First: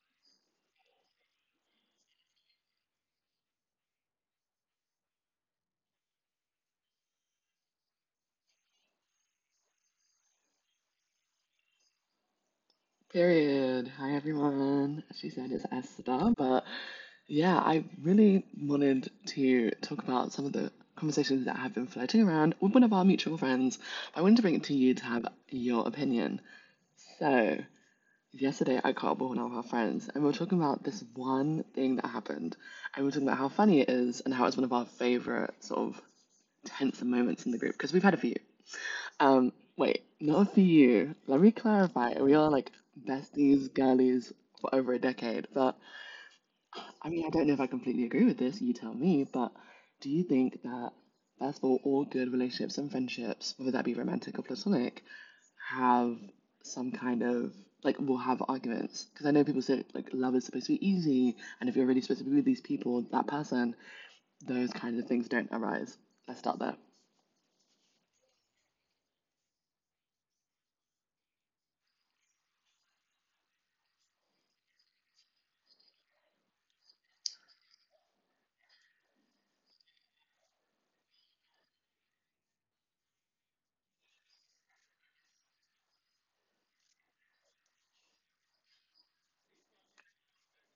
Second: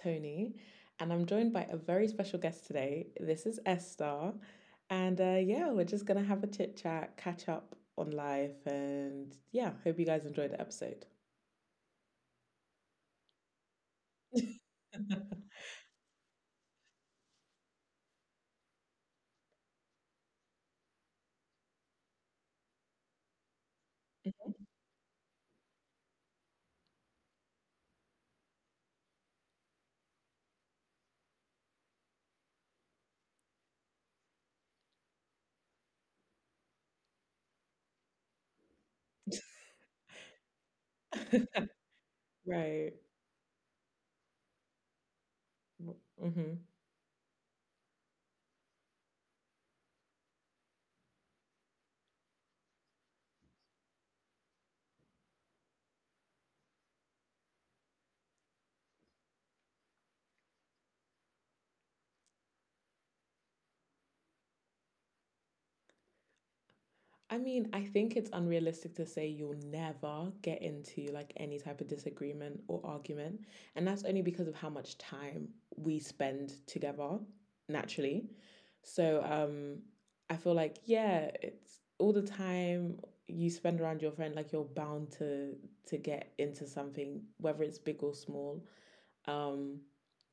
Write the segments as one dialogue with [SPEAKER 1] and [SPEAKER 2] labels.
[SPEAKER 1] Tony, and I'm joined by a very special guest today. This is Esther. And yeah, we're just going to have a chit chat, catch up on life, and yeah, hope you guys enjoyed the episode.
[SPEAKER 2] Period. Hi, everyone. She said it's Esther, but yeah, I really wanted to talk about some of the conversations that have been floating around with one of our mutual friends. I wanted to bring it to you to have your opinion. So, yesterday I caught up with one of our friends, and we were talking about this one thing that happened, and we were talking about how funny it is and how it's one of our favorite sort of tense moments in the group because we've had a few. Um, Wait, not for you. Let me clarify. We are like
[SPEAKER 1] Right.
[SPEAKER 2] besties, girlies for over a decade. But
[SPEAKER 1] Mm-hmm.
[SPEAKER 2] I mean, I don't know if I completely agree with this. You tell me. But do you think that, first of all good relationships and friendships, whether that be romantic or platonic, have some kind of like will have arguments? Because I know people say like love is supposed to be easy, and if you're really supposed to be with these people, that person, those kinds of things don't arise. Let's start there.
[SPEAKER 1] I mean, I think it's unrealistic to say you'll never get into like any type of disagreement or argument. And that's only because of how much time we spend together naturally. So I feel like yeah, it's all the time you spend around your friend like you're bound to get into something whether it's big or small. Um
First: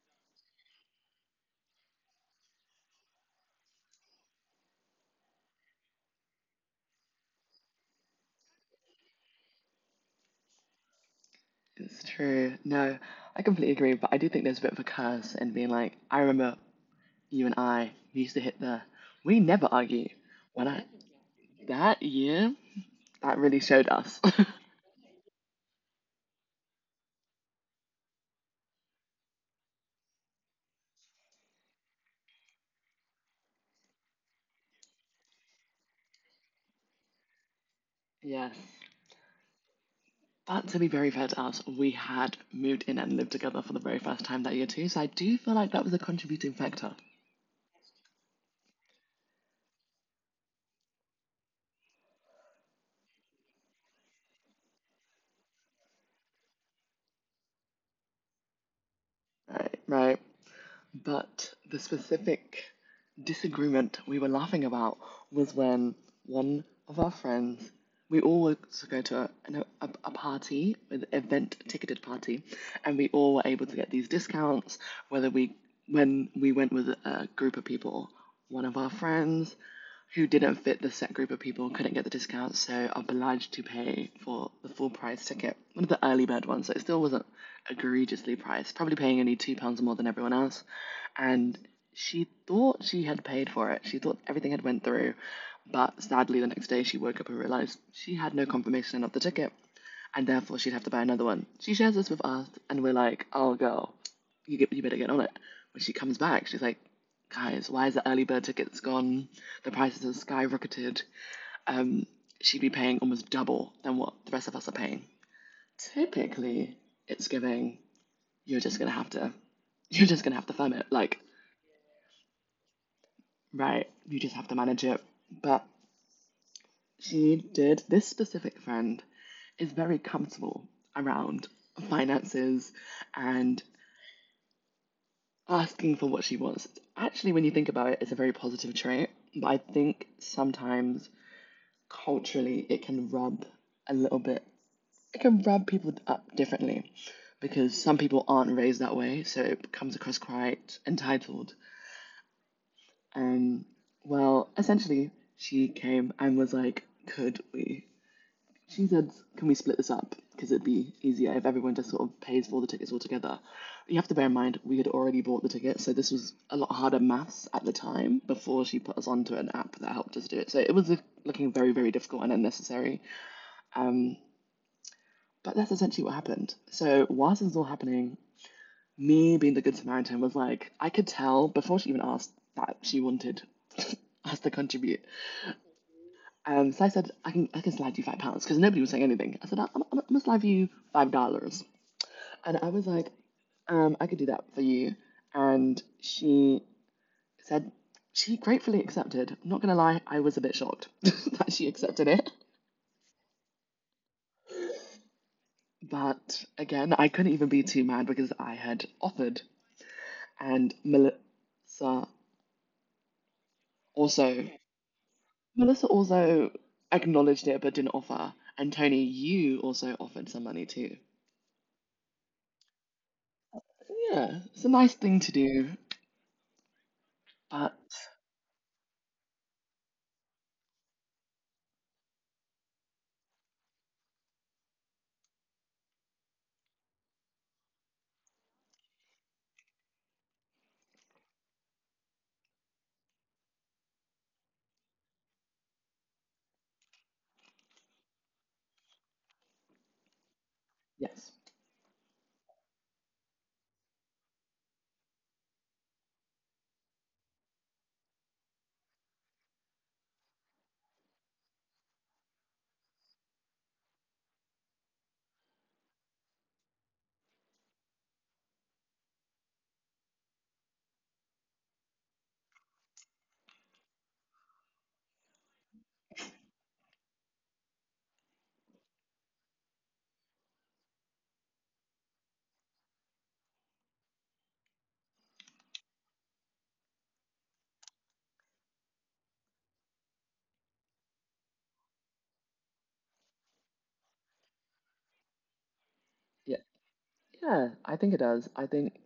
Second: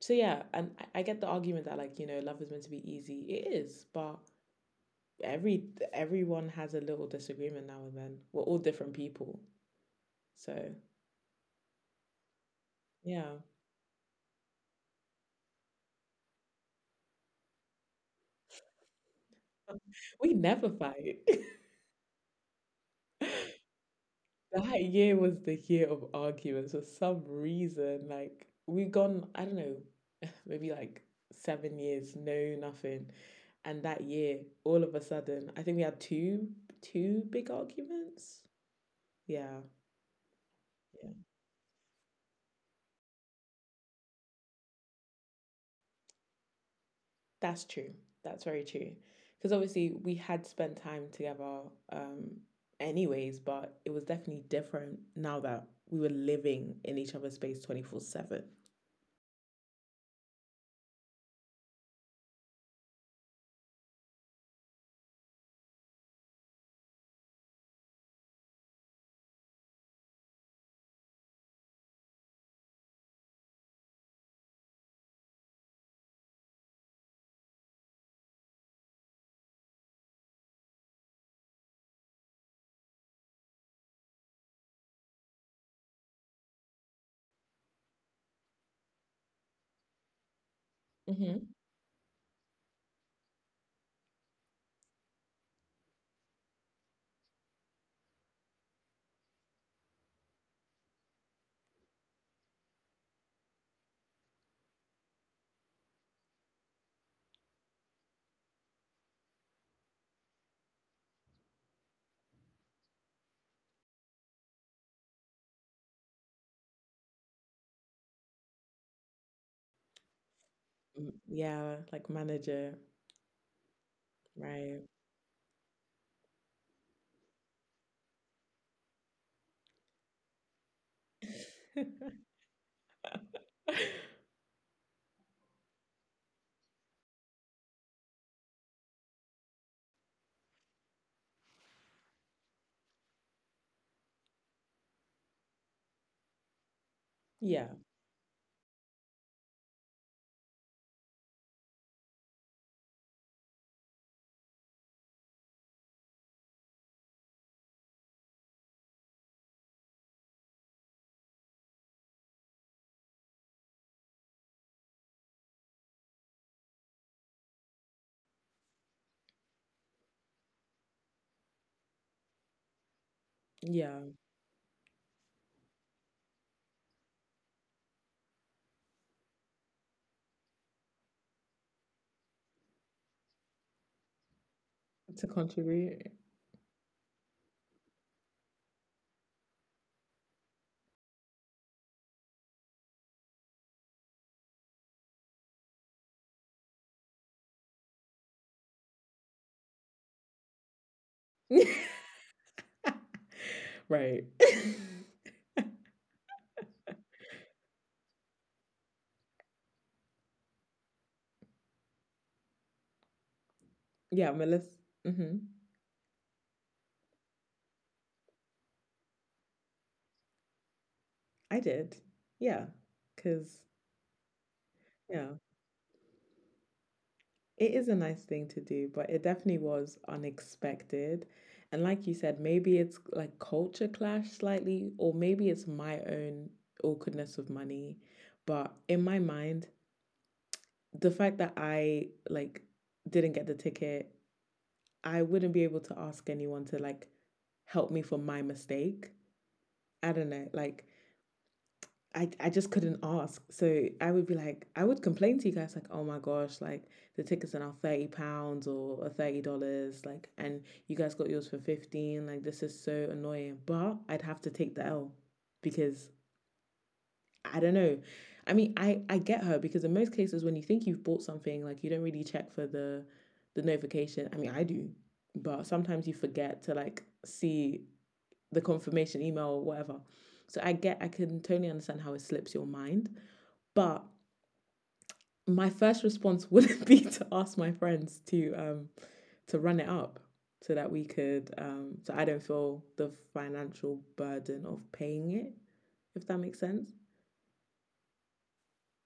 [SPEAKER 1] so yeah, and I get the argument that like, love is meant to be easy. It is, but every everyone has a little disagreement now and then. We're all different people. So,
[SPEAKER 2] It's true. No,
[SPEAKER 1] yeah.
[SPEAKER 2] I completely agree, but I do think there's a bit of a curse in being like, I remember you and I we used to hit the we never argue.
[SPEAKER 1] We
[SPEAKER 2] When
[SPEAKER 1] never
[SPEAKER 2] I
[SPEAKER 1] fight.
[SPEAKER 2] That year, that really showed us.
[SPEAKER 1] That year was the year of arguments for some reason. Like we've gone, I don't know, maybe like 7 years, no nothing. And that year, all of a sudden, I think we had two big arguments.
[SPEAKER 2] Yes.
[SPEAKER 1] Yeah.
[SPEAKER 2] But to be very
[SPEAKER 1] Yeah.
[SPEAKER 2] fair to us, we had moved in and lived together for the very first time that year too, so I do feel like that was a contributing factor.
[SPEAKER 1] That's true. That's very true. Because obviously we had spent time together, um, anyways, but it was definitely different now that we were living in each other's space 24/7.
[SPEAKER 2] Right, right. But the specific disagreement we were laughing about was when one of our friends, we all were to go to a party, an event ticketed party, and we all were able to get these discounts. Whether we, when we went with a group of people, one of our friends, who didn't fit the set group of people couldn't get the discount, so obliged to pay for the full price ticket, one of the early bird ones. So it still wasn't egregiously priced, probably paying only £2 more than everyone else.
[SPEAKER 1] Mm-hmm.
[SPEAKER 2] And she thought she had paid for it. She thought everything had went through, but sadly the next day she woke up and realized she had no confirmation of the ticket and therefore she'd have to buy another one. She shares this with us, and we're like, "Oh, girl, you better get on it." When she comes back, she's like, "Guys, why is the early bird tickets gone? The prices have skyrocketed. Um, She'd be paying almost double than what the rest of us are paying." Typically, it's giving. You're just gonna have to. You're just gonna have to firm it. Like,
[SPEAKER 1] Yeah, like manager,
[SPEAKER 2] right? You just have to manage
[SPEAKER 1] right?
[SPEAKER 2] it. But she did. This specific friend is very comfortable around finances and asking for what she wants. Actually, when you think about it, it's a very positive trait. But I think sometimes culturally it can rub a little bit, it can rub people up differently
[SPEAKER 1] Yeah,
[SPEAKER 2] because some people aren't raised that way. So it comes across quite entitled. Um, well, essentially, she came and was like, Could we she said, "Can we split this up? Because it'd be easier if everyone just sort of pays for the tickets altogether." You have to bear in mind we had already bought the tickets, so this was a lot harder maths at the time before she put us onto an app that helped us do it. So it was looking very, very difficult and unnecessary.
[SPEAKER 1] yeah,
[SPEAKER 2] Um, but that's essentially what happened. So whilst this was all happening, me being the good Samaritan was like, I could tell before she even asked that she wanted us to contribute.
[SPEAKER 1] to contribute,
[SPEAKER 2] So I said, I can slide you £5 because nobody was saying anything. I said, I'm going to slide you $5. And I was like, I could do that for you. And she said, she gratefully accepted. I'm not going to lie, I was a bit shocked that she accepted it.
[SPEAKER 1] right?
[SPEAKER 2] But again, I couldn't even be too mad because I had offered. And
[SPEAKER 1] Yeah,
[SPEAKER 2] also,
[SPEAKER 1] Melissa. Mm-hmm.
[SPEAKER 2] Melissa also acknowledged it but didn't offer. And Tony, you also offered some money too.
[SPEAKER 1] I did. Yeah, because,
[SPEAKER 2] So, yeah, it's a nice thing to
[SPEAKER 1] yeah.
[SPEAKER 2] do.
[SPEAKER 1] It
[SPEAKER 2] But
[SPEAKER 1] is a nice thing to do, but it definitely was unexpected. And like you said, maybe it's like culture clash slightly, or maybe it's my own awkwardness with money. But in my mind, the fact that I like didn't get the ticket, I wouldn't be able to ask anyone to like help me for my mistake. I don't know. Like
[SPEAKER 2] yes,
[SPEAKER 1] I just couldn't ask. So I would be like, I would complain to you guys like, oh my gosh, like the tickets are now £30 or $30, like, and you guys got yours for 15. Like this is so annoying. But I'd have to take the L because I don't know. I mean, I get her because in most cases when you think you've bought something, like you don't really check for the notification. I mean, I do, but sometimes you forget to like see the confirmation email or whatever. So I get, I can totally understand how it slips your mind, but my first response wouldn't be to ask my friends to run it up so that we could, so I don't feel the financial burden of paying it, if that
[SPEAKER 2] yeah,
[SPEAKER 1] makes sense.
[SPEAKER 2] yeah, I think it does. I think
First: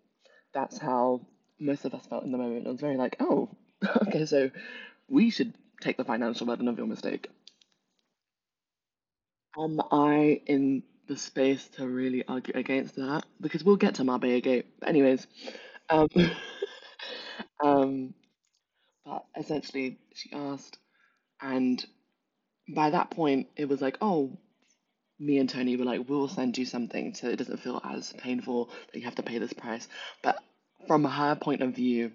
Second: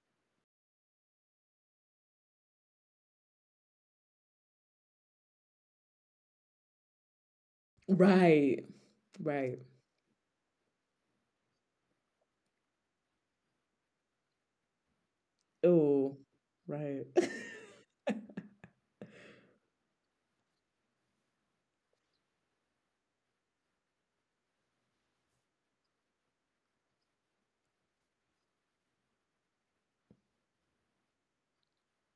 [SPEAKER 2] that's how most of us felt in the moment. It was very like, oh, okay, so we should take the financial burden of your mistake.
[SPEAKER 1] Right, right.
[SPEAKER 2] Am I in the space to really argue against that? Because we'll get to Marbella Gate. But anyways, um,
[SPEAKER 1] Oh, right.
[SPEAKER 2] um, but essentially, she asked, and by that point, it was like, oh, me and Tony were like, we'll send you something so it doesn't feel as painful that you have to pay this price. But from her point of view,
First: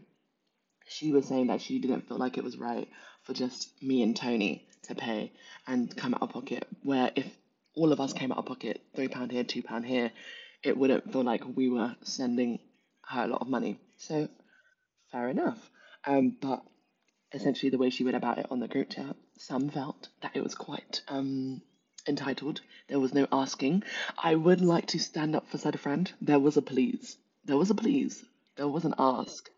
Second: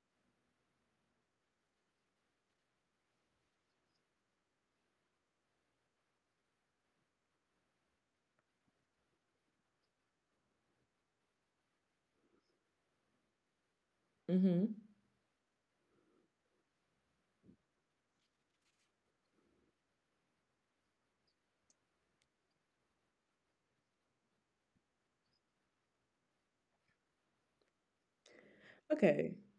[SPEAKER 2] she was saying that she didn't feel like it was right for just me and Tony to pay and come out of pocket. Where if all of us came out of pocket, £3 here, £2 here, it wouldn't feel like we were sending her a lot of money. So
[SPEAKER 1] Mm-hmm.
[SPEAKER 2] fair enough. But essentially the way she went about it on the group chat, some felt that it was quite entitled. There was no asking. I would like to stand up for said friend. There was a please. There was a please. There was an
[SPEAKER 1] Okay.
[SPEAKER 2] ask.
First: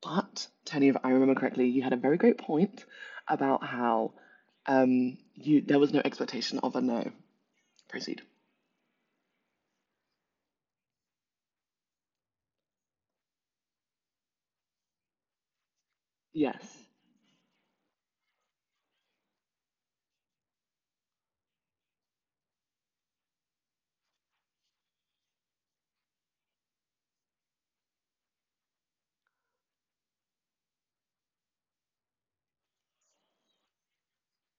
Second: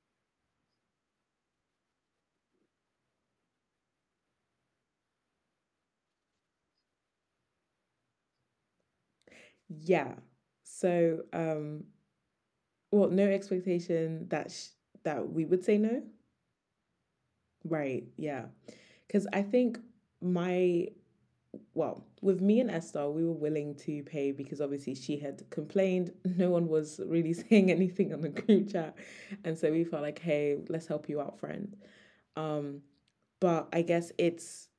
[SPEAKER 2] But, Tony, if I remember correctly, you had a very great point about how you there was no expectation of a no. Proceed.
[SPEAKER 1] Yeah. So, well, no expectation that that we would say no.
[SPEAKER 2] Yes.
[SPEAKER 1] Right. Yeah. Cuz I think my well, with me and Esther, we were willing to pay because obviously she had complained. No one was really saying anything on the group chat. And so we felt like, hey, let's help you out, friend. Um, but I guess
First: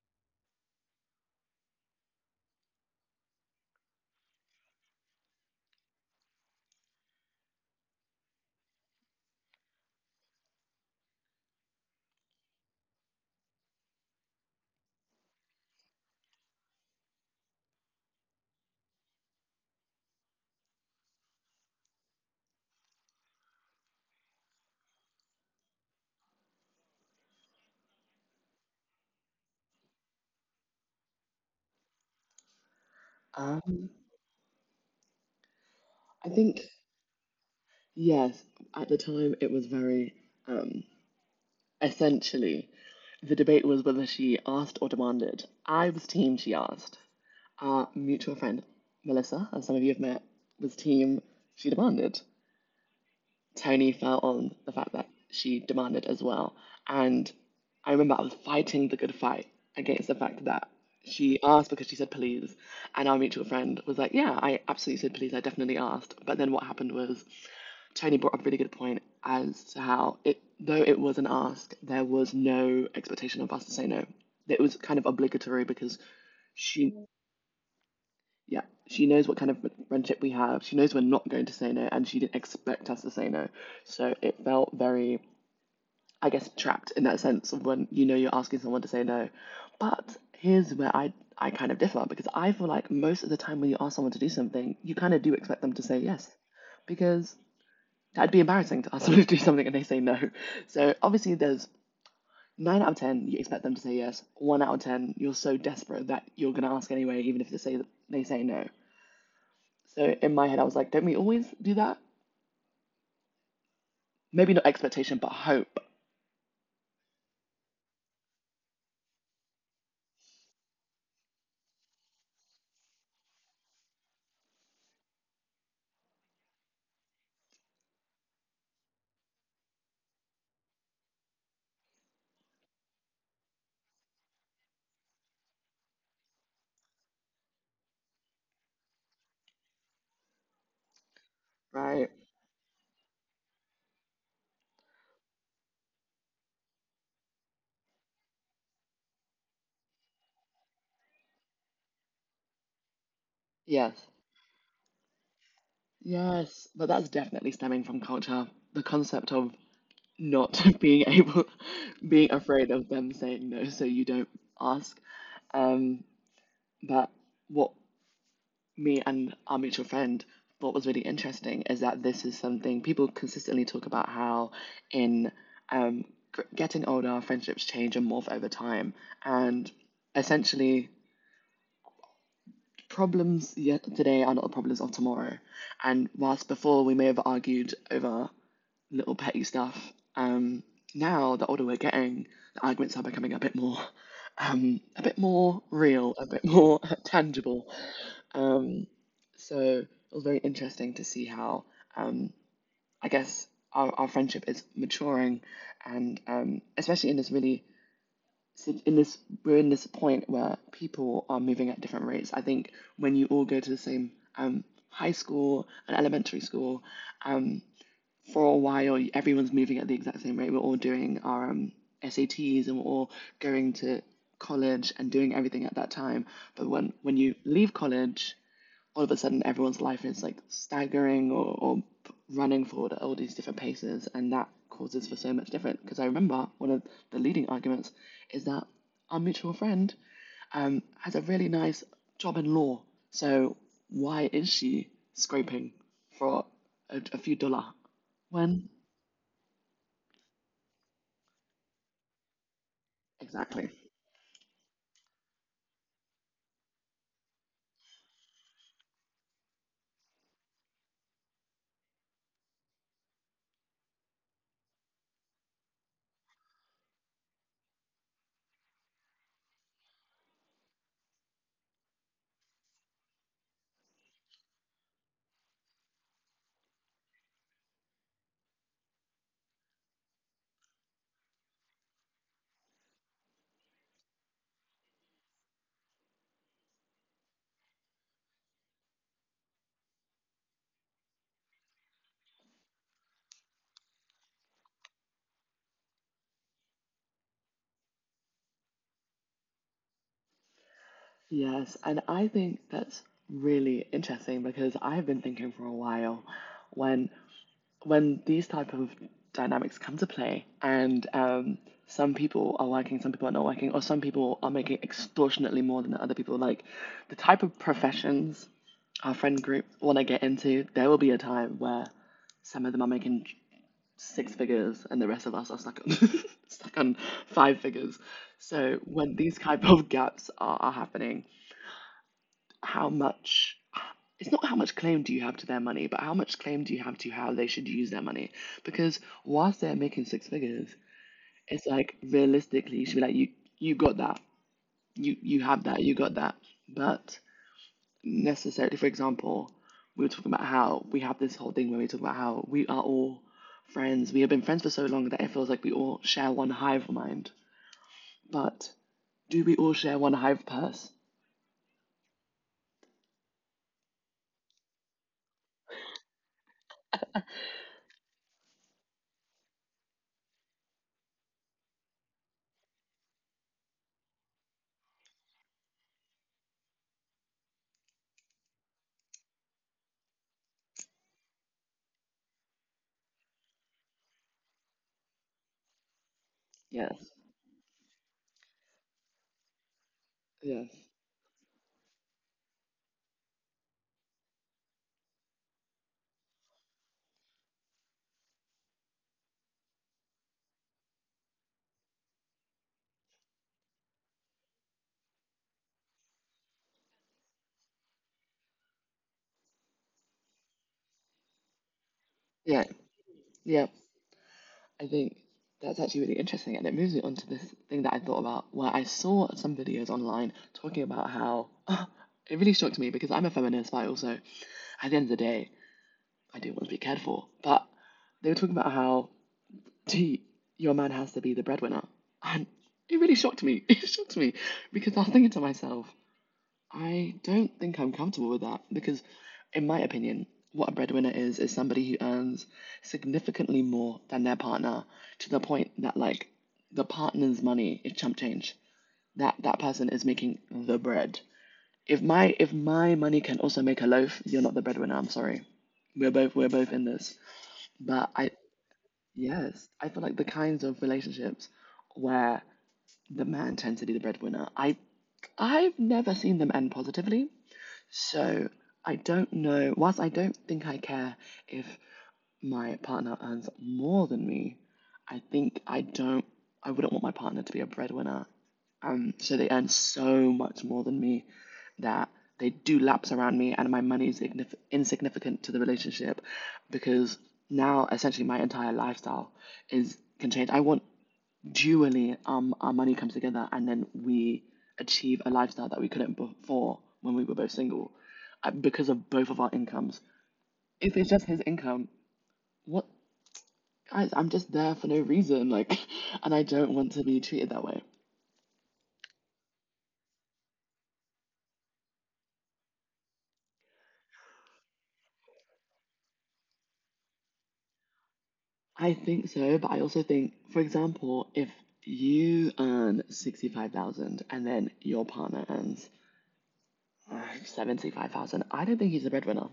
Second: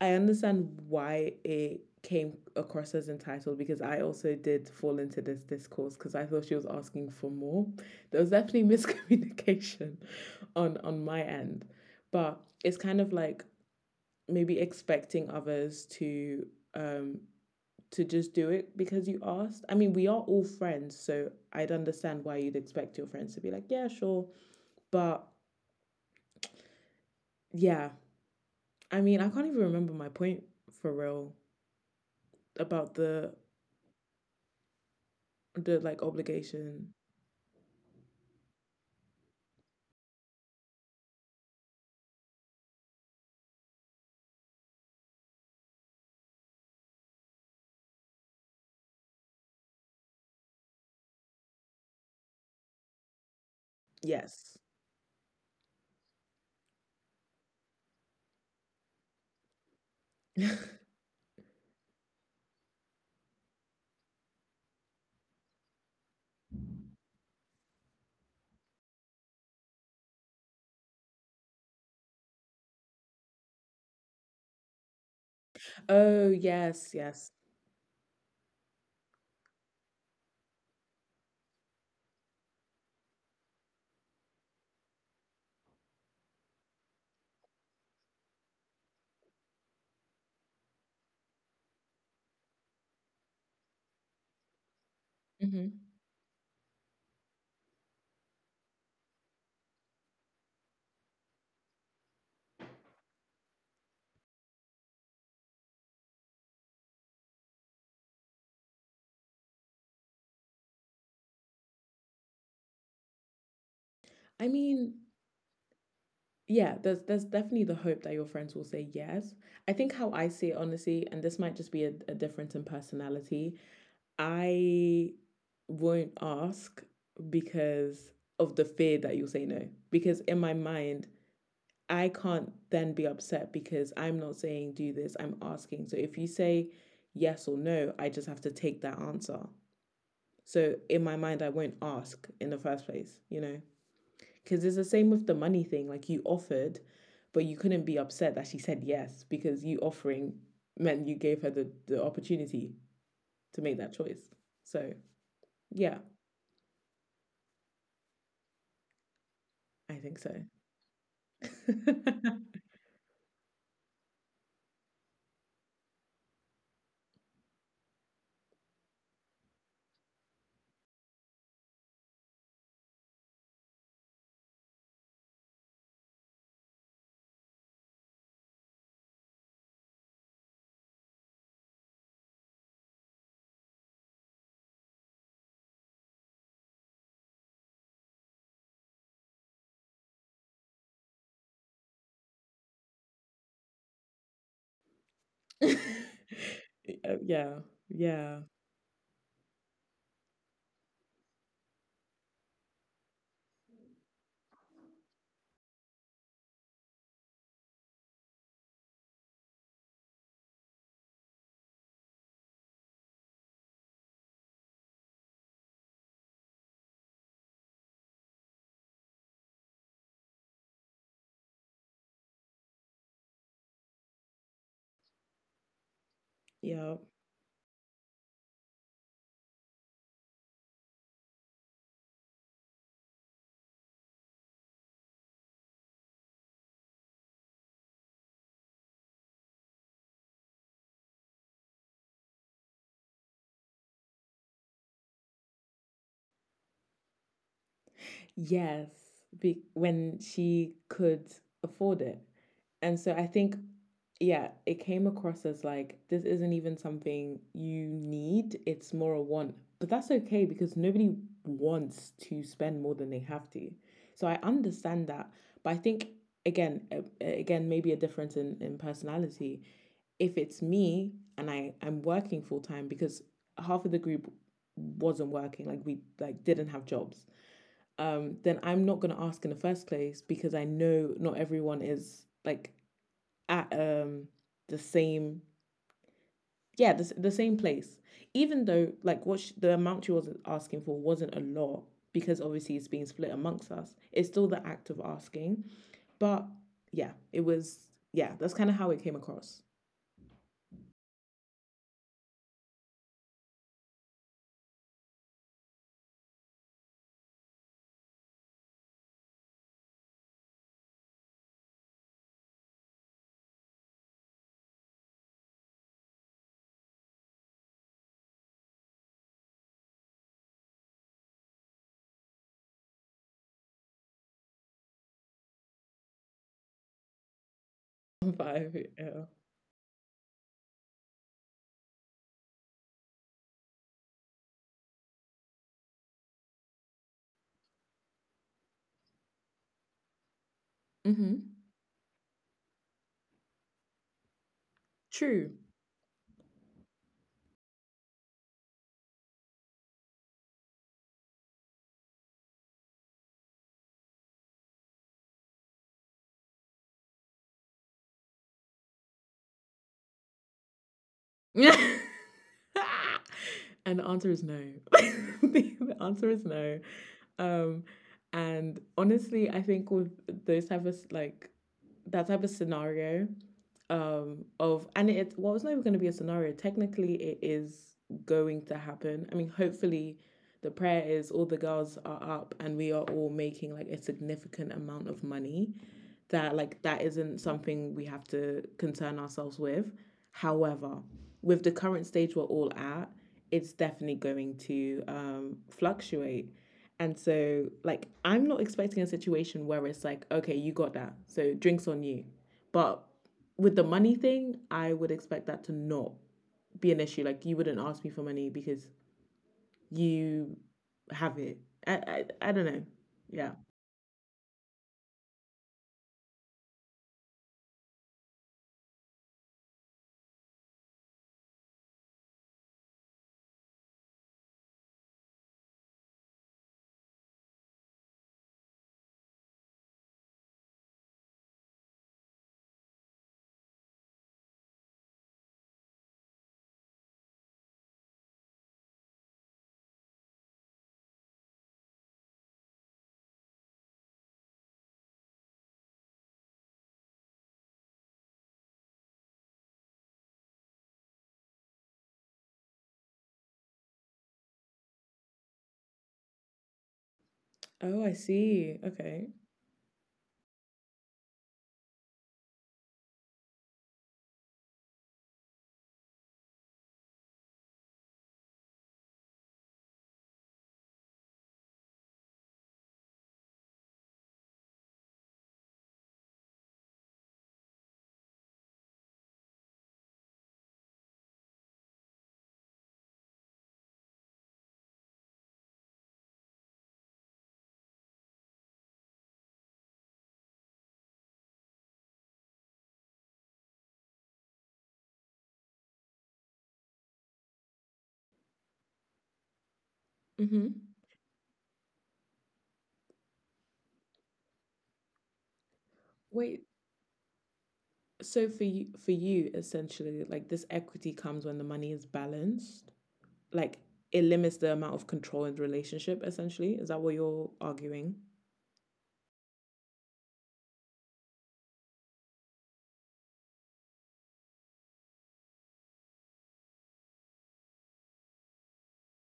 [SPEAKER 1] I understand why it came across as entitled because I also did fall into this discourse because I thought she was asking for more. There was definitely miscommunication on my end. But it's kind of like maybe expecting others um to just do it because you asked. I mean, we are all friends, so I'd understand why you'd expect your friends to be like, "Yeah, sure." But yeah, I mean, I can't even remember my point, for real, about the
[SPEAKER 2] Um,
[SPEAKER 1] the like
[SPEAKER 2] I
[SPEAKER 1] obligation.
[SPEAKER 2] think, yes, at the time it was very. um, Essentially, the debate was whether she asked or demanded. I was team she asked. Our mutual friend, Melissa, as some of you have met, was team she demanded. Tony fell
[SPEAKER 1] Yes.
[SPEAKER 2] on the fact that she demanded as well. And I remember I was fighting the good fight against the fact that she asked because she said please. And our mutual friend was like, yeah, I absolutely said please. I definitely asked. But then what happened was Tony brought up a really good point as to how it, though it was an ask, there was no expectation of us to say no. It was kind of obligatory
[SPEAKER 1] Oh,
[SPEAKER 2] because
[SPEAKER 1] yes,
[SPEAKER 2] she,
[SPEAKER 1] yes.
[SPEAKER 2] yeah, she knows what kind of friendship we have. She knows we're not going to say no, and she didn't expect us to say no. So it felt very, I guess, trapped in that sense of when you know you're asking someone to say no. But here's where I kind of differ because I feel like most of the time when you ask someone to do something, you kind of do
[SPEAKER 1] hmm
[SPEAKER 2] expect them to say yes, because that'd be embarrassing to ask someone to do something and they say no. So obviously, there's nine out of ten you expect them to say yes. One out of ten you're so desperate that you're gonna ask anyway, even if they say no. So in my head, I was like, don't we always do that?
[SPEAKER 1] I
[SPEAKER 2] Maybe not
[SPEAKER 1] mean,
[SPEAKER 2] expectation, but hope,
[SPEAKER 1] yeah, there's definitely the hope that your friends will say yes. I think how I see it honestly, and this might just be a difference in personality, I won't ask because of the fear that you'll say no. Because in my mind, I can't then be upset because I'm not saying do this, I'm asking. So if you say yes or no, I just have to take that answer. So in my mind, I won't
[SPEAKER 2] right?
[SPEAKER 1] ask in the first place, you know? Because it's the same with the money thing. Like you offered, but you couldn't be upset that she said yes because you offering meant you gave her the opportunity to make
[SPEAKER 2] Yes,
[SPEAKER 1] that choice. So, yeah,
[SPEAKER 2] yes. But that's definitely stemming from culture. The concept of
[SPEAKER 1] I think so.
[SPEAKER 2] not being afraid of them saying no, so you don't ask. Um, but what me and our mutual friend thought was really interesting is that this is something people consistently talk about how in um, getting older, friendships change and morph over time. And essentially, today are not the problems of tomorrow. And whilst before we may have argued over little petty stuff, um, now the older we're getting, the arguments are becoming a bit more. A bit more real, a bit more tangible,
[SPEAKER 1] Yeah, yeah,
[SPEAKER 2] um, so it was very interesting to see how um, I guess our friendship is maturing, and especially in this really si, in this we're in this point where people are moving at different rates. I think when you all go to the same um, high school and elementary school, um, for a while everyone's moving at the exact same rate. We're all doing our SATs and we're all going to college and doing everything at that time. But when
[SPEAKER 1] yeah.
[SPEAKER 2] you leave college, all of a sudden everyone's life is like staggering or running forward at all these different paces, and that causes for so much different because I remember one of the leading arguments is that our mutual friend has a really nice job in law. So why is she scraping for a few dollar when?
[SPEAKER 1] Yes, when she could afford it. And so I
[SPEAKER 2] Exactly.
[SPEAKER 1] think, yeah, it came across as like this isn't even something you need, it's more a want. But that's okay because nobody wants to spend more than they have to. So I understand that, but I think, again, maybe a difference in personality. If it's me, and I'm working full time because half of the group wasn't working, like we like didn't have jobs. Then I'm not going to ask in the first place because I know not everyone is like at the same yeah the, s- the same place, even though like the amount she was asking for wasn't a lot. Because obviously it's being split amongst us, it's still the act of asking, but yeah, it was, yeah, that's kind of how it came across.
[SPEAKER 2] Yes, and I think that's really interesting because I've been thinking for a while when when these type of dynamics come to play. And some people are working, some people are not working, or some people are making extortionately more than other people. Like, the type of professions our friend group want to get into, there will be a time where some of them are making six figures and the rest of us are stuck on, stuck on five figures. So
[SPEAKER 1] Five,
[SPEAKER 2] when these
[SPEAKER 1] yeah.
[SPEAKER 2] type of gaps are happening, how much — it's not how much claim do you have to their money, but how much claim do you have to how they should use their money? Because whilst they're making six figures,
[SPEAKER 1] Mm-hmm.
[SPEAKER 2] it's like realistically you should be like you got that. You have
[SPEAKER 1] True.
[SPEAKER 2] that, you got that. But necessarily, for example, we were talking about how we have this whole thing where we talk about how we are all friends. We have been friends for so long that it feels like we all share one hive mind. But do we all share one hive purse?
[SPEAKER 1] And the answer is no. The answer is no. um and honestly, I think with those type of like that type of scenario, of, and it, well, it's not even going to be a scenario, technically it is going to happen. I mean, hopefully the prayer is all the girls are up and we are all making like a significant amount of money, that like
[SPEAKER 2] Yes.
[SPEAKER 1] that isn't something we have to concern ourselves with.
[SPEAKER 2] Yes.
[SPEAKER 1] However, with the current stage we're all at, it's definitely going to fluctuate. And so like I'm not expecting a situation where it's like, okay, you got that, so drinks on you. But with the money thing, I would expect that to not be an issue. Like you wouldn't ask me for money because you have it. I
[SPEAKER 2] Yeah.
[SPEAKER 1] I, I don't know.
[SPEAKER 2] Yeah.
[SPEAKER 1] Yeah.
[SPEAKER 2] I think that's actually really interesting, and it moves me on to this thing that I thought about where I saw some videos online talking about how oh, it really shocked me because I'm a feminist, but I also, at the end of the day, I do want to be cared for. But they were talking about how gee, your man has to be the breadwinner, and it really shocked me. It shocked me because I was thinking to myself, I don't think I'm comfortable with that because, in my opinion, what a breadwinner is somebody who earns significantly more than their partner to the point that, like, the partner's money is chump change. That person is making the bread. If my money can also make a loaf, you're not the breadwinner. I'm sorry. We're both in this. But
[SPEAKER 1] Oh,
[SPEAKER 2] I
[SPEAKER 1] I see. Okay.
[SPEAKER 2] yes, I feel like the kinds of relationships where the man tends to be the breadwinner, I've never seen them end positively. So I don't know, whilst I don't think I care if my partner earns more than me, I think I don't, I wouldn't want my partner to be a breadwinner. So they earn so much more than me that they do laps around me and my money is insignificant to the relationship, because now essentially my entire lifestyle is can change. I want dually, our money comes together and then we achieve a lifestyle that we couldn't before when we were both single, because of both of our incomes.
[SPEAKER 1] Mm-hmm.
[SPEAKER 2] If it's just his income, what — guys, I'm just there for no reason, like, and I don't
[SPEAKER 1] Wait,
[SPEAKER 2] want to be treated that way.
[SPEAKER 1] so for you essentially like this equity comes when the money is balanced? Like it limits the amount of control in the relationship essentially? Is that what you're arguing?
[SPEAKER 2] I think so, but I also think, for example, if you earn 65,000 and then your partner earns 75,000, I don't think he's a breadwinner,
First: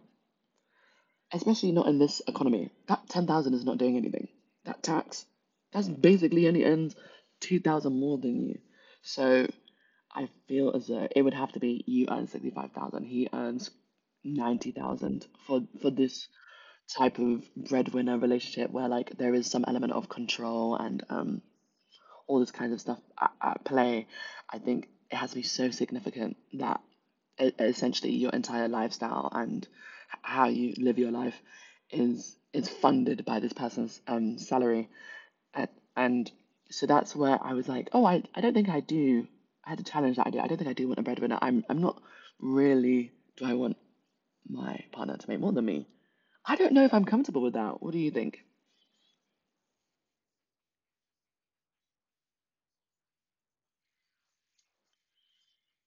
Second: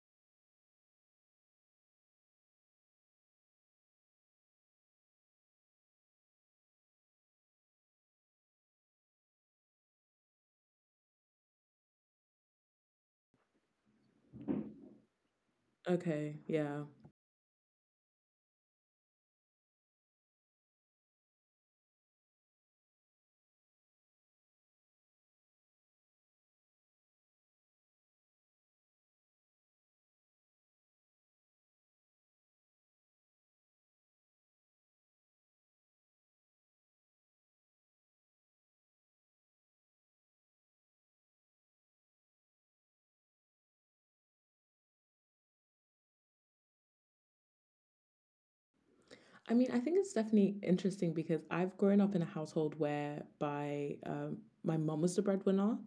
[SPEAKER 2] especially not in this economy. That 10,000 is not doing anything. That tax, that's basically only earns 2,000 more than you. So I feel as though it would have to be you earn 65,000, he earns 90,000 for this
[SPEAKER 1] Okay, yeah.
[SPEAKER 2] type of breadwinner relationship where, like, there is some element of control and all this kind of stuff at play. I think it has to be so significant that essentially your entire lifestyle and how you live your life is funded by this person's salary. And, and so that's where I was like, oh, I don't think I do. I had to challenge that idea. I don't think I do want a breadwinner. I'm not really — do I want my partner to make more than me? I don't know if I'm comfortable with that. What do you think?
[SPEAKER 1] I mean, I think it's definitely interesting because I've grown up in a household where by my mum was the breadwinner,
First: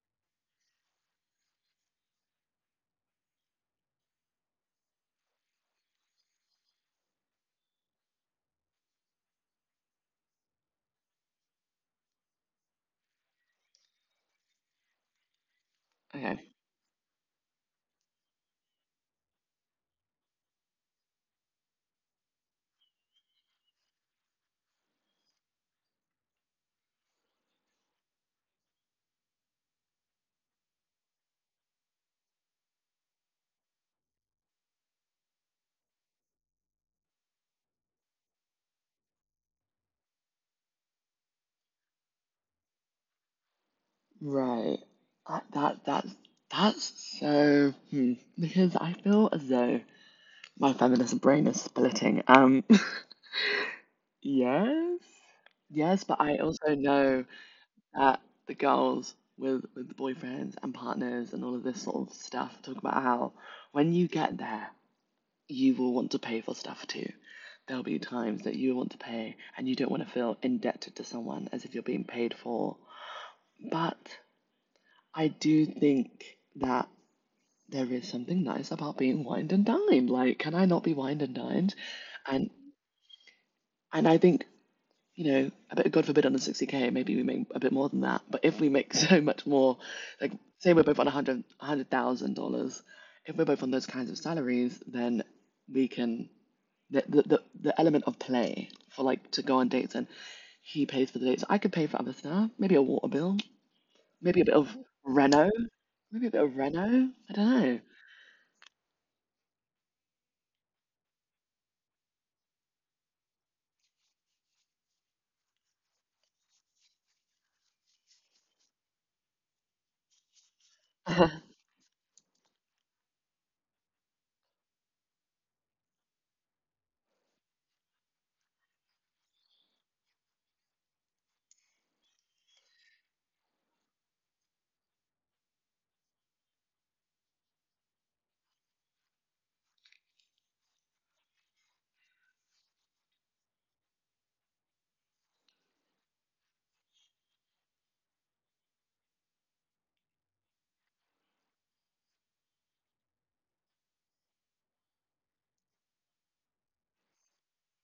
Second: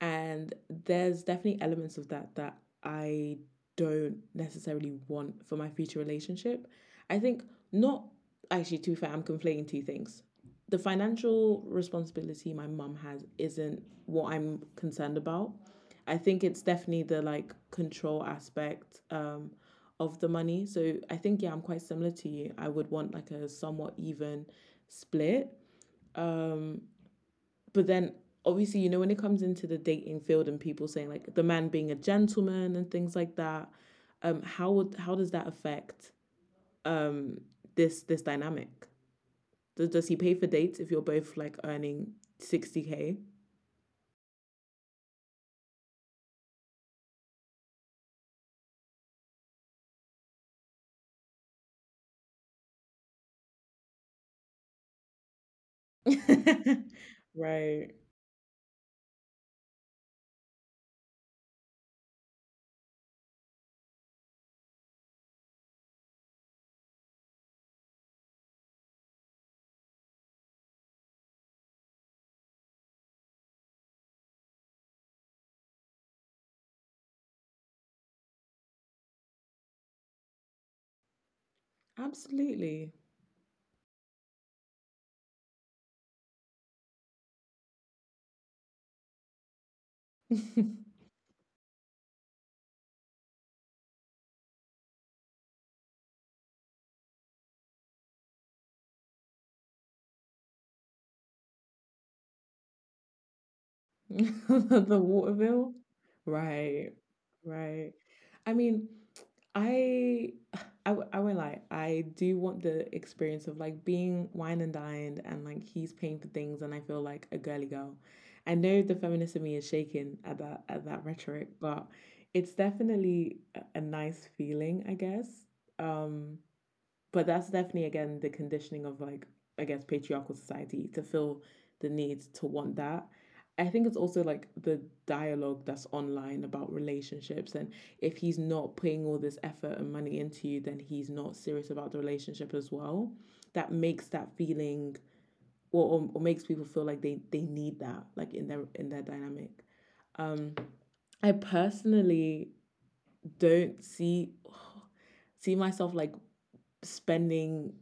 [SPEAKER 1] and there's definitely elements of that that I don't necessarily want for my future relationship. I think, not, actually, to be fair, I'm conflating two things. The financial responsibility my mum has isn't what I'm concerned about. I think
[SPEAKER 2] Okay.
[SPEAKER 1] it's definitely the like control aspect of the money. So I think, yeah, I'm quite similar to you. I would want like a somewhat even split. Um but then, obviously, when it comes into the dating field and people saying like the man being a gentleman and things like that, how would how does that affect um this dynamic? Does he pay for dates if you're both like earning 60K?
[SPEAKER 2] Right. That, that that's that's so, because I feel as though my feminist brain is splitting. Yes, yes, but I also know
[SPEAKER 1] Right.
[SPEAKER 2] that the girls with boyfriends and partners and all of this sort of stuff talk about how when you get there, you will want to pay for stuff too. There'll be times that you want to pay and you don't want to feel indebted to someone as if you're being paid for. But I do think that there is something nice about being wined and dined. Like, can I not be wined and dined? And
[SPEAKER 1] Absolutely.
[SPEAKER 2] and I think, a bit, God forbid, on a 60K, maybe we make a bit more than that. But if we make so much more, like, say we're both on a hundred thousand dollars, if we're both on those kinds of salaries, then we can the element of play for, like, to go on dates and he pays for the dates. I could pay for other stuff, maybe a water bill, maybe a bit of
[SPEAKER 1] The water
[SPEAKER 2] reno,
[SPEAKER 1] bill.
[SPEAKER 2] maybe a bit of
[SPEAKER 1] Right.
[SPEAKER 2] reno. I don't
[SPEAKER 1] Right. I mean, I, I, I I won't lie. I do want the experience of like being wine and dined and like he's paying for things, and I feel like a girly girl. I know the feminist in me is shaking at that
[SPEAKER 2] know.
[SPEAKER 1] rhetoric, but it's definitely a nice feeling, I guess. Um, but that's definitely again the conditioning of like, I guess, patriarchal society, to feel the need to want that. I think it's also like the dialogue that's online about relationships and if he's not putting all this effort and money into you, then he's not serious about the relationship as well. That makes that feeling, or makes people feel like they need that like in their dynamic. Um I personally don't see myself like spending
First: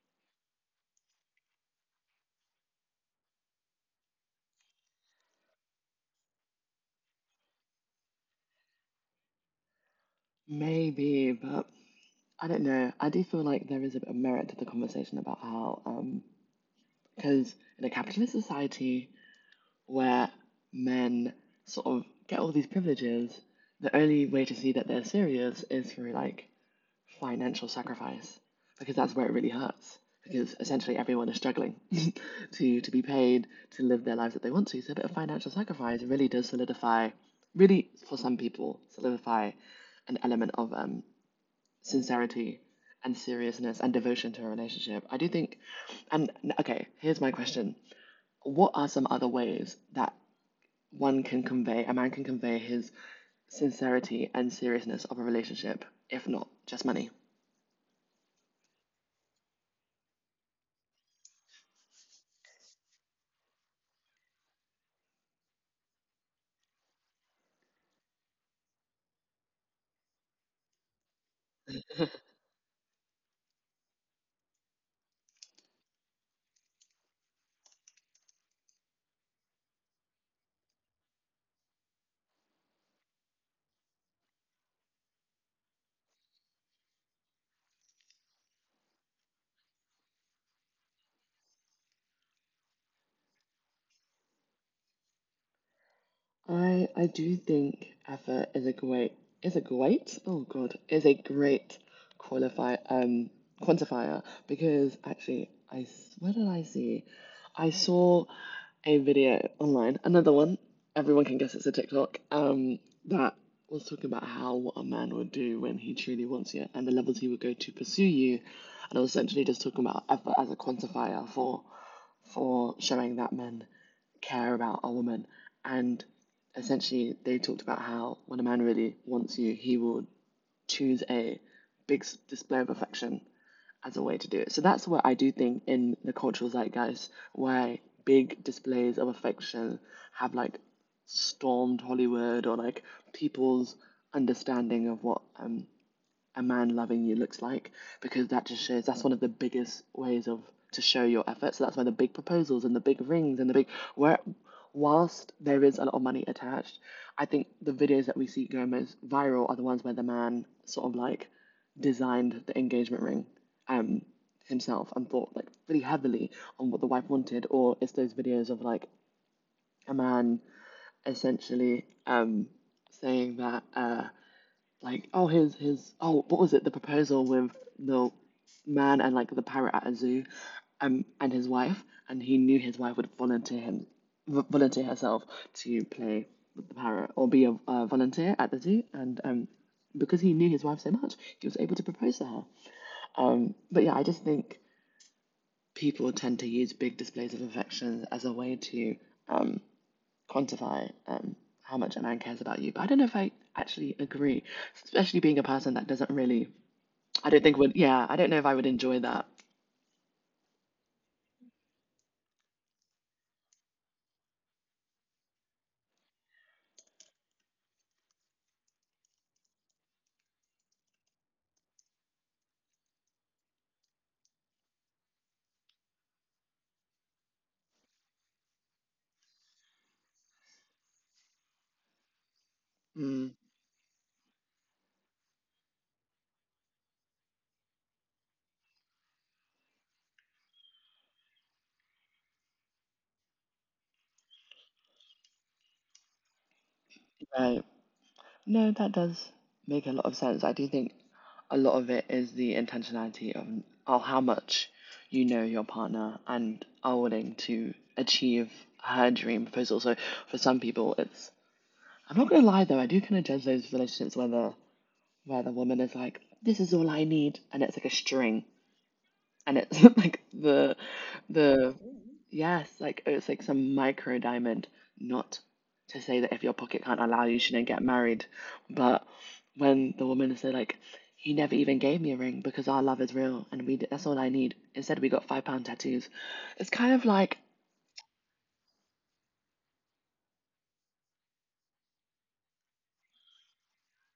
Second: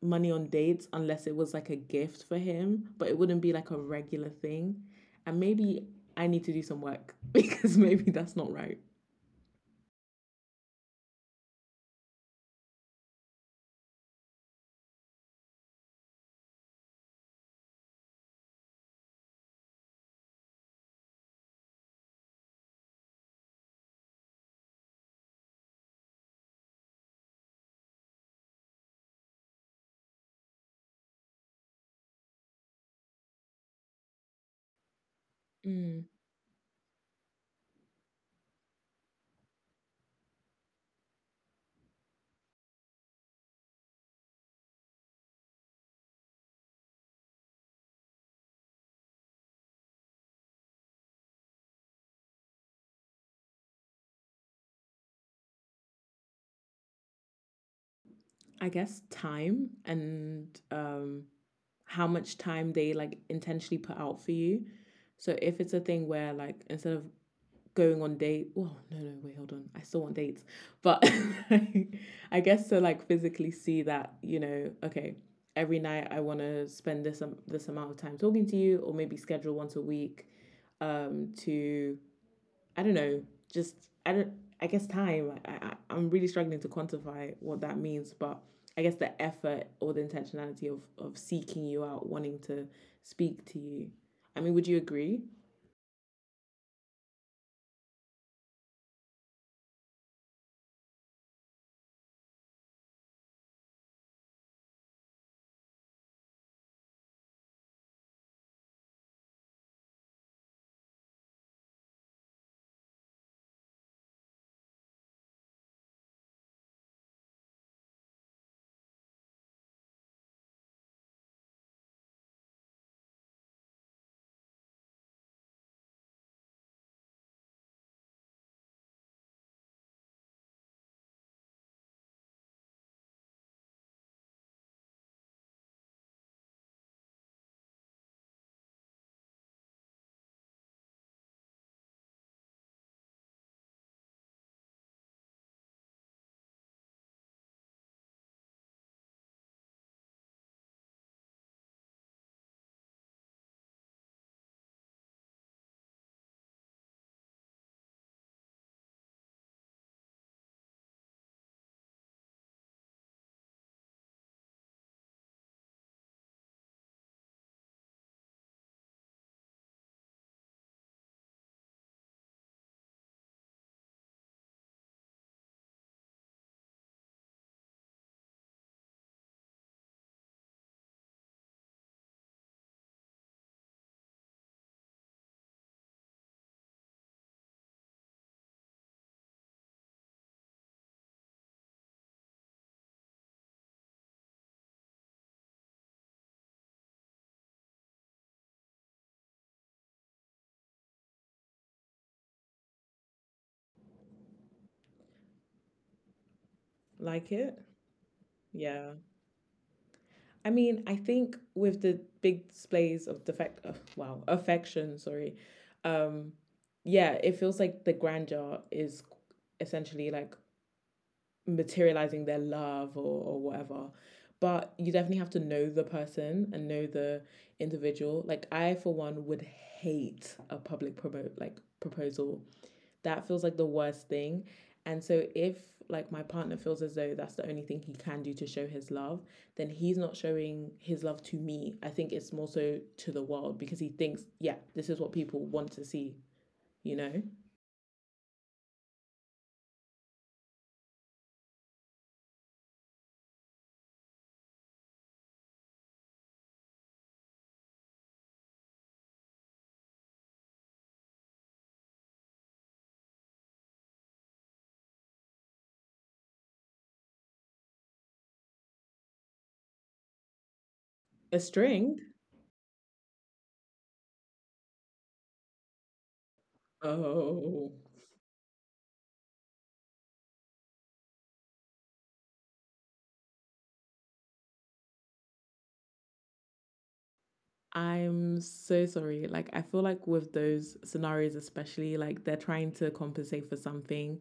[SPEAKER 1] money on dates unless it was like a gift for him, but it wouldn't be like a regular thing. And maybe I need to do some work, because maybe that's not right.
[SPEAKER 2] Maybe, but I don't know. I do feel like there is a bit of merit to the conversation about how, because in a capitalist society where men sort of get all these privileges, the only way to see that they're serious is through, like, financial sacrifice, because that's where it really hurts. Because essentially everyone is struggling to be paid to live their lives that they want to. So a bit of financial sacrifice
[SPEAKER 1] Mm.
[SPEAKER 2] really does solidify, really for some people, solidify an element of sincerity and seriousness and devotion to a relationship. I do think — and okay, here's my question: what are some other ways that one can convey — a man can convey his sincerity and seriousness of a relationship, if not just money?
[SPEAKER 1] I guess time, and how much time they like intentionally put out for you. So if it's a thing where like instead of going on date. Oh no, no, wait, hold on. I still want dates, but I guess to like physically see that, you know, okay, every night I want to spend this amount of time talking to you, or maybe schedule once a week, to, I don't know, just I don't. I guess time. I'm really struggling to quantify what that means, but I guess the effort or the intentionality of seeking you out, wanting to speak to you. I mean, would you agree?
[SPEAKER 2] I do think effort is a great oh God is a great qualify quantifier because, actually, where did I see I saw a video online, another one, everyone can guess it's a TikTok, that was talking about how what a man would do when he truly wants you and the levels he would go to pursue you, and I was essentially just talking about effort as a quantifier for showing that men care about a woman. And essentially they talked about how when a man really wants you, he will choose a big display of affection as a way to do it. So that's what I do think in the cultural zeitgeist — why big displays of affection have like stormed Hollywood or, like, people's understanding of what a man loving you looks like, because that just shows that's one of the biggest ways of — to show your effort. So that's why the big proposals and the big rings and the big — where whilst there is a lot of money attached, I think the videos that we see go most viral are the ones where the man sort of like designed the engagement ring um himself and thought, like, really heavily on what the wife wanted. Or it's those videos of, like, a man essentially saying that like, oh, his oh, what was it? The proposal with the man and, like, the parrot at a zoo, and his wife — and he knew his wife would volunteer him, volunteer herself to play with the parrot or be a volunteer at the zoo. And because he knew his wife so much, he was able to propose to her. But yeah, I just think people tend to use big displays of affection as a way to quantify, how much a man cares about you. But I don't know if I actually agree, especially being a person that doesn't really —
[SPEAKER 1] Like
[SPEAKER 2] I don't
[SPEAKER 1] it?
[SPEAKER 2] think — would yeah, I don't know if I would
[SPEAKER 1] Yeah.
[SPEAKER 2] enjoy that.
[SPEAKER 1] I mean, I think with the big displays of defect, oh, wow, affection, sorry. Um, yeah, it feels like the grandeur is essentially like materializing their love, or whatever. But you definitely have to know the person and know the individual. Like I, for one, would hate a public promote like proposal. That
[SPEAKER 2] Mm,
[SPEAKER 1] feels like the worst thing. And so if like my partner feels as though that's the only thing he can do to show his love, then he's not showing his love to me. I think it's more so to the world because he thinks, yeah, this is what people want to see, you know?
[SPEAKER 2] right. No, that does make a lot of sense. I do think a lot of it is the intentionality of how much you know your partner and are willing to achieve her dream proposal. So for some people, it's I'm not gonna lie though, I do kind of judge those relationships where the woman is like, "This is all I need," and it's like a string. And it's like the
[SPEAKER 1] A
[SPEAKER 2] the
[SPEAKER 1] string?
[SPEAKER 2] yes, like it's like some micro diamond. Not to say that if your pocket can't allow you, you
[SPEAKER 1] Oh.
[SPEAKER 2] shouldn't get married. But when the woman said, like, he never even gave me a ring because our love is real, and we that's all I need. Instead, we got £5 tattoos. It's kind of like —
[SPEAKER 1] I'm so sorry. Like, I feel like with those scenarios, especially, like they're trying to compensate for something.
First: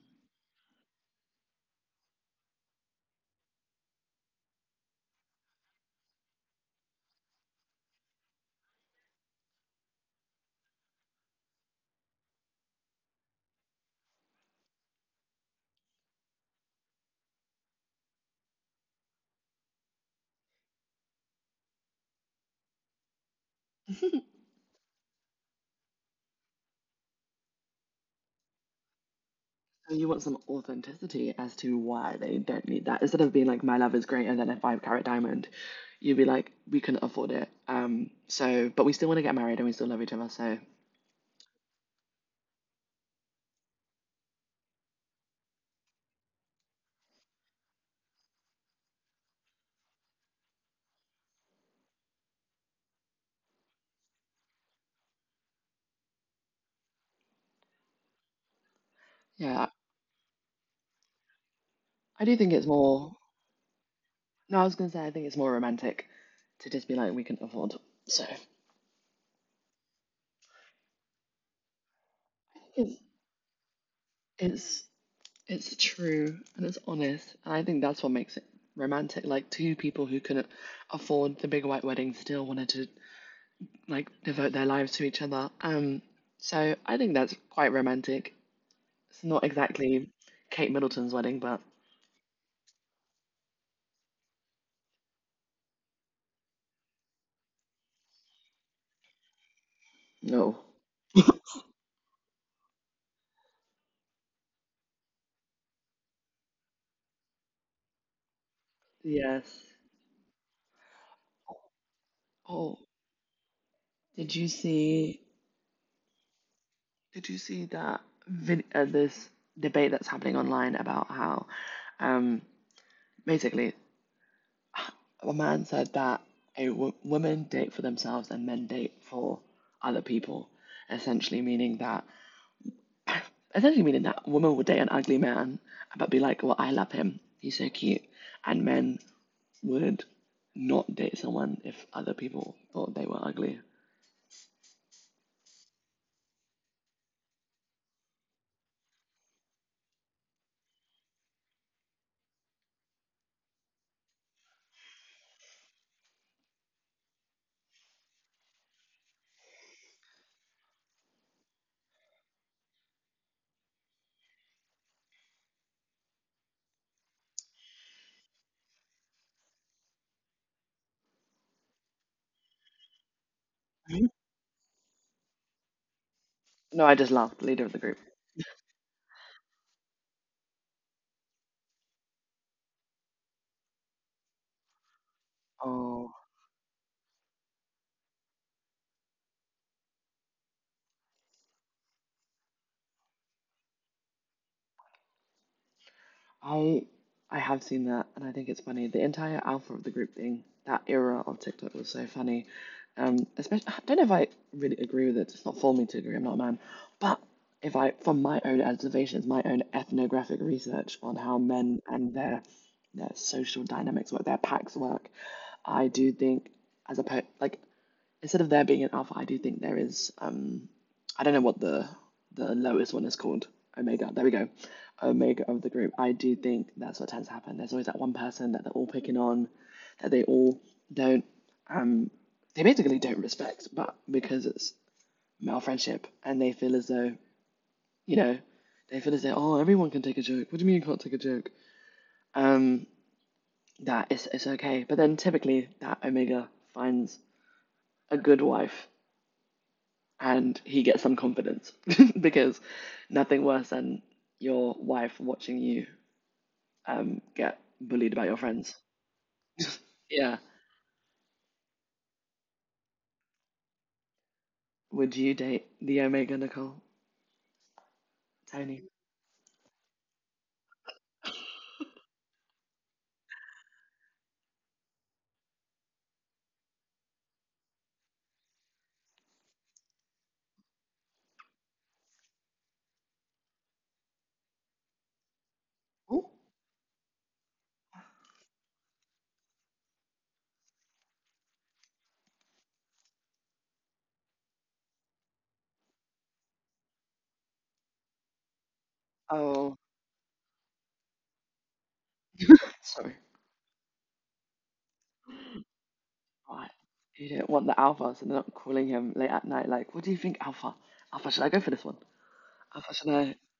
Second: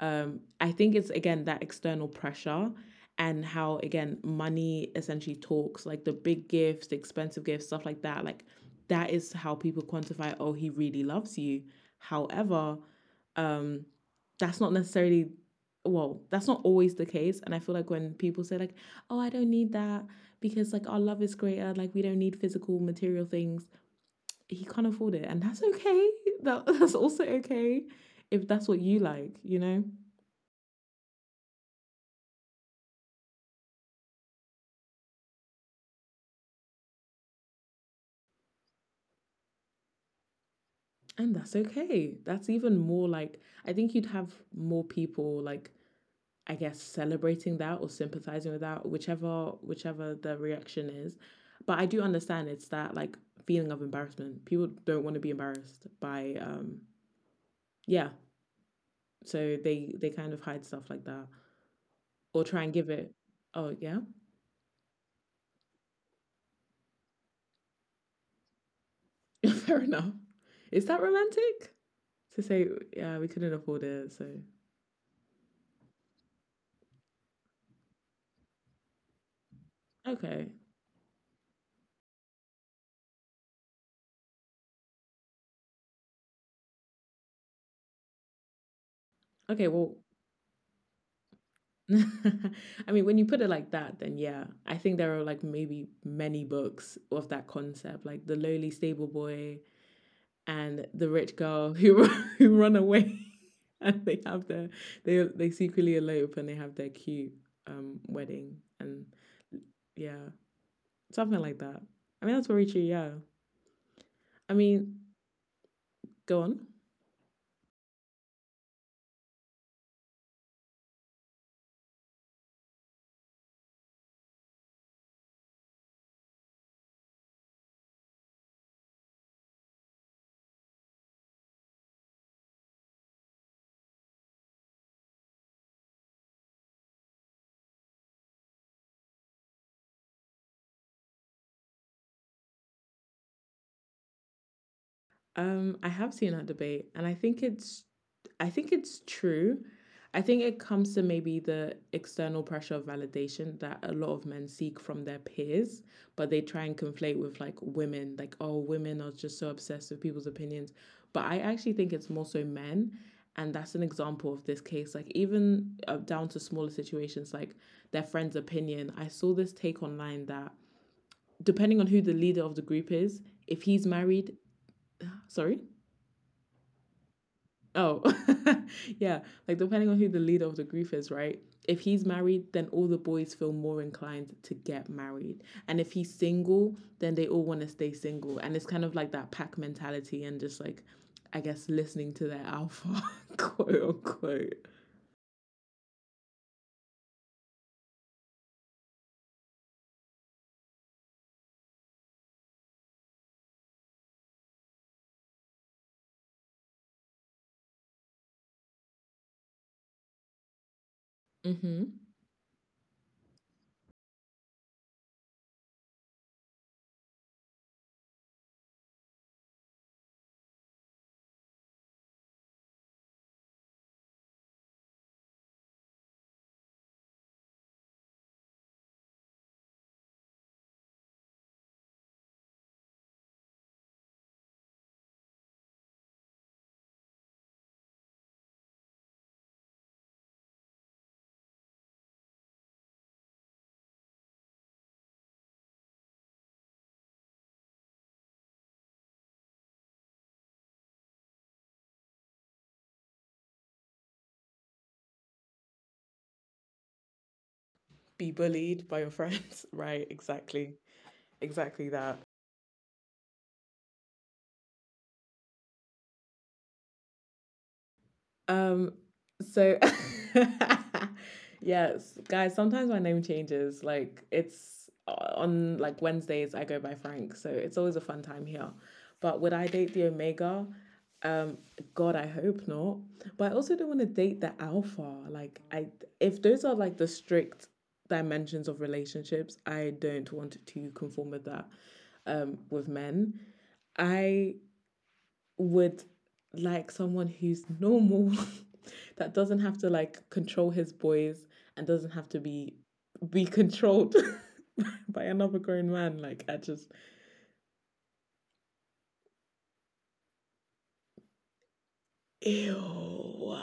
[SPEAKER 1] I think it's again that external pressure and how, again, money essentially talks, like the big gifts, the expensive gifts, stuff like that. Like, that is how people quantify, oh, he really loves you. However, um, that's not necessarily well, that's not always the case. And I feel like when people say like, "Oh, I don't need that because like our love is greater, like we don't need physical material things." He can't afford it, and that's okay. That's also okay if that's what you like, you know?
[SPEAKER 2] so you want some authenticity as to why they don't need that. Instead of being like, my love is greater than a five carat diamond, you'd be like, we couldn't afford it. So, but we still want to get married and we still love each other. So,
[SPEAKER 1] And that's okay. That's even more like, I think you'd have more people like, I guess, celebrating that or sympathizing with that, whichever the reaction is. But I do understand, it's that like feeling of embarrassment. People don't want to be embarrassed by yeah, so
[SPEAKER 2] yeah,
[SPEAKER 1] they kind of hide stuff like that
[SPEAKER 2] I do
[SPEAKER 1] or
[SPEAKER 2] think
[SPEAKER 1] try
[SPEAKER 2] it's
[SPEAKER 1] and give it.
[SPEAKER 2] more.
[SPEAKER 1] Oh yeah,
[SPEAKER 2] No, I was gonna say I think it's more romantic to just be like we can afford. So
[SPEAKER 1] fair enough. Is that romantic to say?
[SPEAKER 2] it's
[SPEAKER 1] Yeah, we couldn't afford it. So
[SPEAKER 2] it's it's true and it's honest, and I think that's what makes it romantic. Like two people who couldn't
[SPEAKER 1] okay,
[SPEAKER 2] afford the big white wedding still wanted to devote their lives to each other. So I think that's quite romantic. It's not
[SPEAKER 1] okay. Well,
[SPEAKER 2] exactly Kate Middleton's wedding, but
[SPEAKER 1] I mean, when you put it like that, then yeah, I think there are like maybe many books of that concept, like the lowly stable boy
[SPEAKER 2] no.
[SPEAKER 1] and the rich girl who who run away. And they have their they secretly elope and they have their cute wedding, and
[SPEAKER 2] Yes.
[SPEAKER 1] yeah, something like that. I mean, that's very true.
[SPEAKER 2] Oh,
[SPEAKER 1] Yeah.
[SPEAKER 2] did you
[SPEAKER 1] I mean,
[SPEAKER 2] see?
[SPEAKER 1] go on.
[SPEAKER 2] Did you see that this debate that's happening online about how, um, basically, a man said that women date for themselves and men date for other people, essentially meaning that, essentially meaning that women would date an ugly man but be like, "Well, I love him. He's so cute," and men would not date someone if other people thought they were ugly.
[SPEAKER 1] I have seen that debate, and I think it's true. I think it comes to maybe the external pressure of validation that a lot of men seek from their peers, but they try and conflate with like women, like, oh, women are just so obsessed with people's opinions. But I actually think it's more so men. And that's an example of this case. Like, even down to smaller situations, like their friend's opinion. I saw this take online that depending on who the leader of the group is, if he's
[SPEAKER 2] Mhm.
[SPEAKER 1] married, sorry.
[SPEAKER 2] No, I just laughed. Leader of the group.
[SPEAKER 1] Oh, yeah. Like, depending on who the leader of the group is, right? If he's married, then all the boys feel more inclined to get married. And if he's
[SPEAKER 2] Oh.
[SPEAKER 1] single, then they all want to stay single. And it's kind of like that pack mentality, and just like, I guess, listening to their alpha, quote unquote.
[SPEAKER 2] I I have seen that, and I think it's funny. The entire alpha of the group thing, that era of TikTok was so funny. Especially, I don't know if I really agree with it. It's not for me to agree. I'm not a man, but if I, from my own observations, my own ethnographic research on how
[SPEAKER 1] Mm
[SPEAKER 2] men
[SPEAKER 1] hmm.
[SPEAKER 2] and their social dynamics work, their packs work, I do think as a po like instead of there being an alpha, I do think there is I don't know what the lowest one is called. Omega. There we go. Omega of the group. I do think that's what tends to happen. There's always that one person that they're all picking on, that they all don't they basically don't respect, but because it's male friendship and they feel as though, you know, they feel as though, oh, everyone can take a joke. What do you mean you can't take a joke? Um, that it's okay. But then typically that Omega finds a good wife and he gets some confidence because nothing worse than your wife watching you get bullied by
[SPEAKER 1] Be
[SPEAKER 2] your friends.
[SPEAKER 1] bullied by your friends. Right,
[SPEAKER 2] Yeah.
[SPEAKER 1] exactly. Exactly that.
[SPEAKER 2] Would you date the Omega, Nicole Tony?
[SPEAKER 1] Um, so yes, guys, sometimes my name changes. Like, it's on like Wednesdays I go by Frank, so it's always a fun time here. But would I date the Omega? Um, God, I hope not. But I also don't want to date the Alpha. Like I
[SPEAKER 2] Oh,
[SPEAKER 1] if those are like the strict dimensions of relationships, I don't want to conform with that, with men. I would like someone who's normal that doesn't have
[SPEAKER 2] oh,
[SPEAKER 1] to like control his boys and doesn't have to be
[SPEAKER 2] sorry.
[SPEAKER 1] be controlled by another grown man, like I
[SPEAKER 2] Right.
[SPEAKER 1] just,
[SPEAKER 2] You do not want the Alpha, so they're not calling him late at night. Like, what do you think, Alpha? Alpha, should I go for this one? Alpha, should I?
[SPEAKER 1] ew.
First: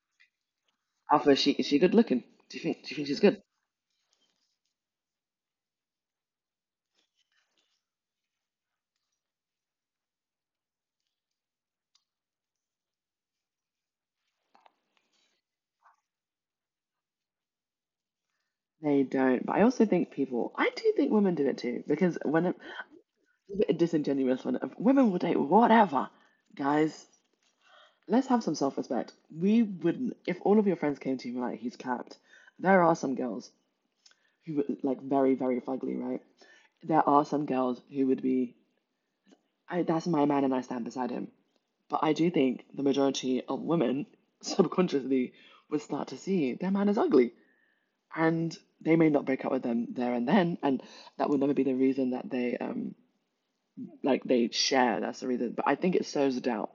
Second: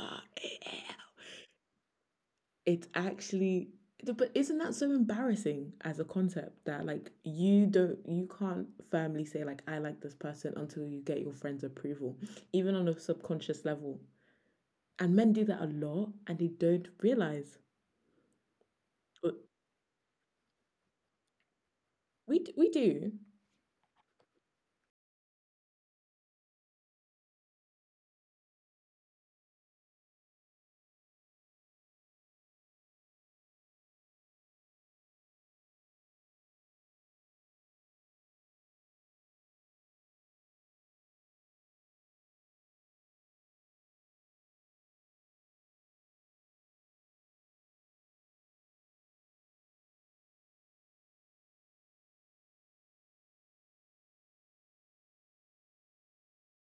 [SPEAKER 2] Alpha, is she good looking? Do you think?
[SPEAKER 1] it's
[SPEAKER 2] Do you think she's good?
[SPEAKER 1] actually but isn't that so embarrassing as a concept, that like you can't firmly say like I like this person until you get your friend's approval, even on a subconscious level, and men do that a lot and they don't realize.
[SPEAKER 2] They don't. But I also think people. I do think women do it too because
[SPEAKER 1] We
[SPEAKER 2] when
[SPEAKER 1] d-
[SPEAKER 2] it's
[SPEAKER 1] we do.
[SPEAKER 2] a bit disingenuous when women will date whatever. Guys, let's have some self respect. We wouldn't, if all of your friends came to you and were like, he's capped, there are some girls who were like very, very fugly, right? There are some girls who would be, I, that's my man and I stand beside him. But I do think the majority of women subconsciously would start to see their man is ugly. And they may not break up with them there and then. And that would never be the reason that they like they share. That's the reason. But I think it sows a doubt.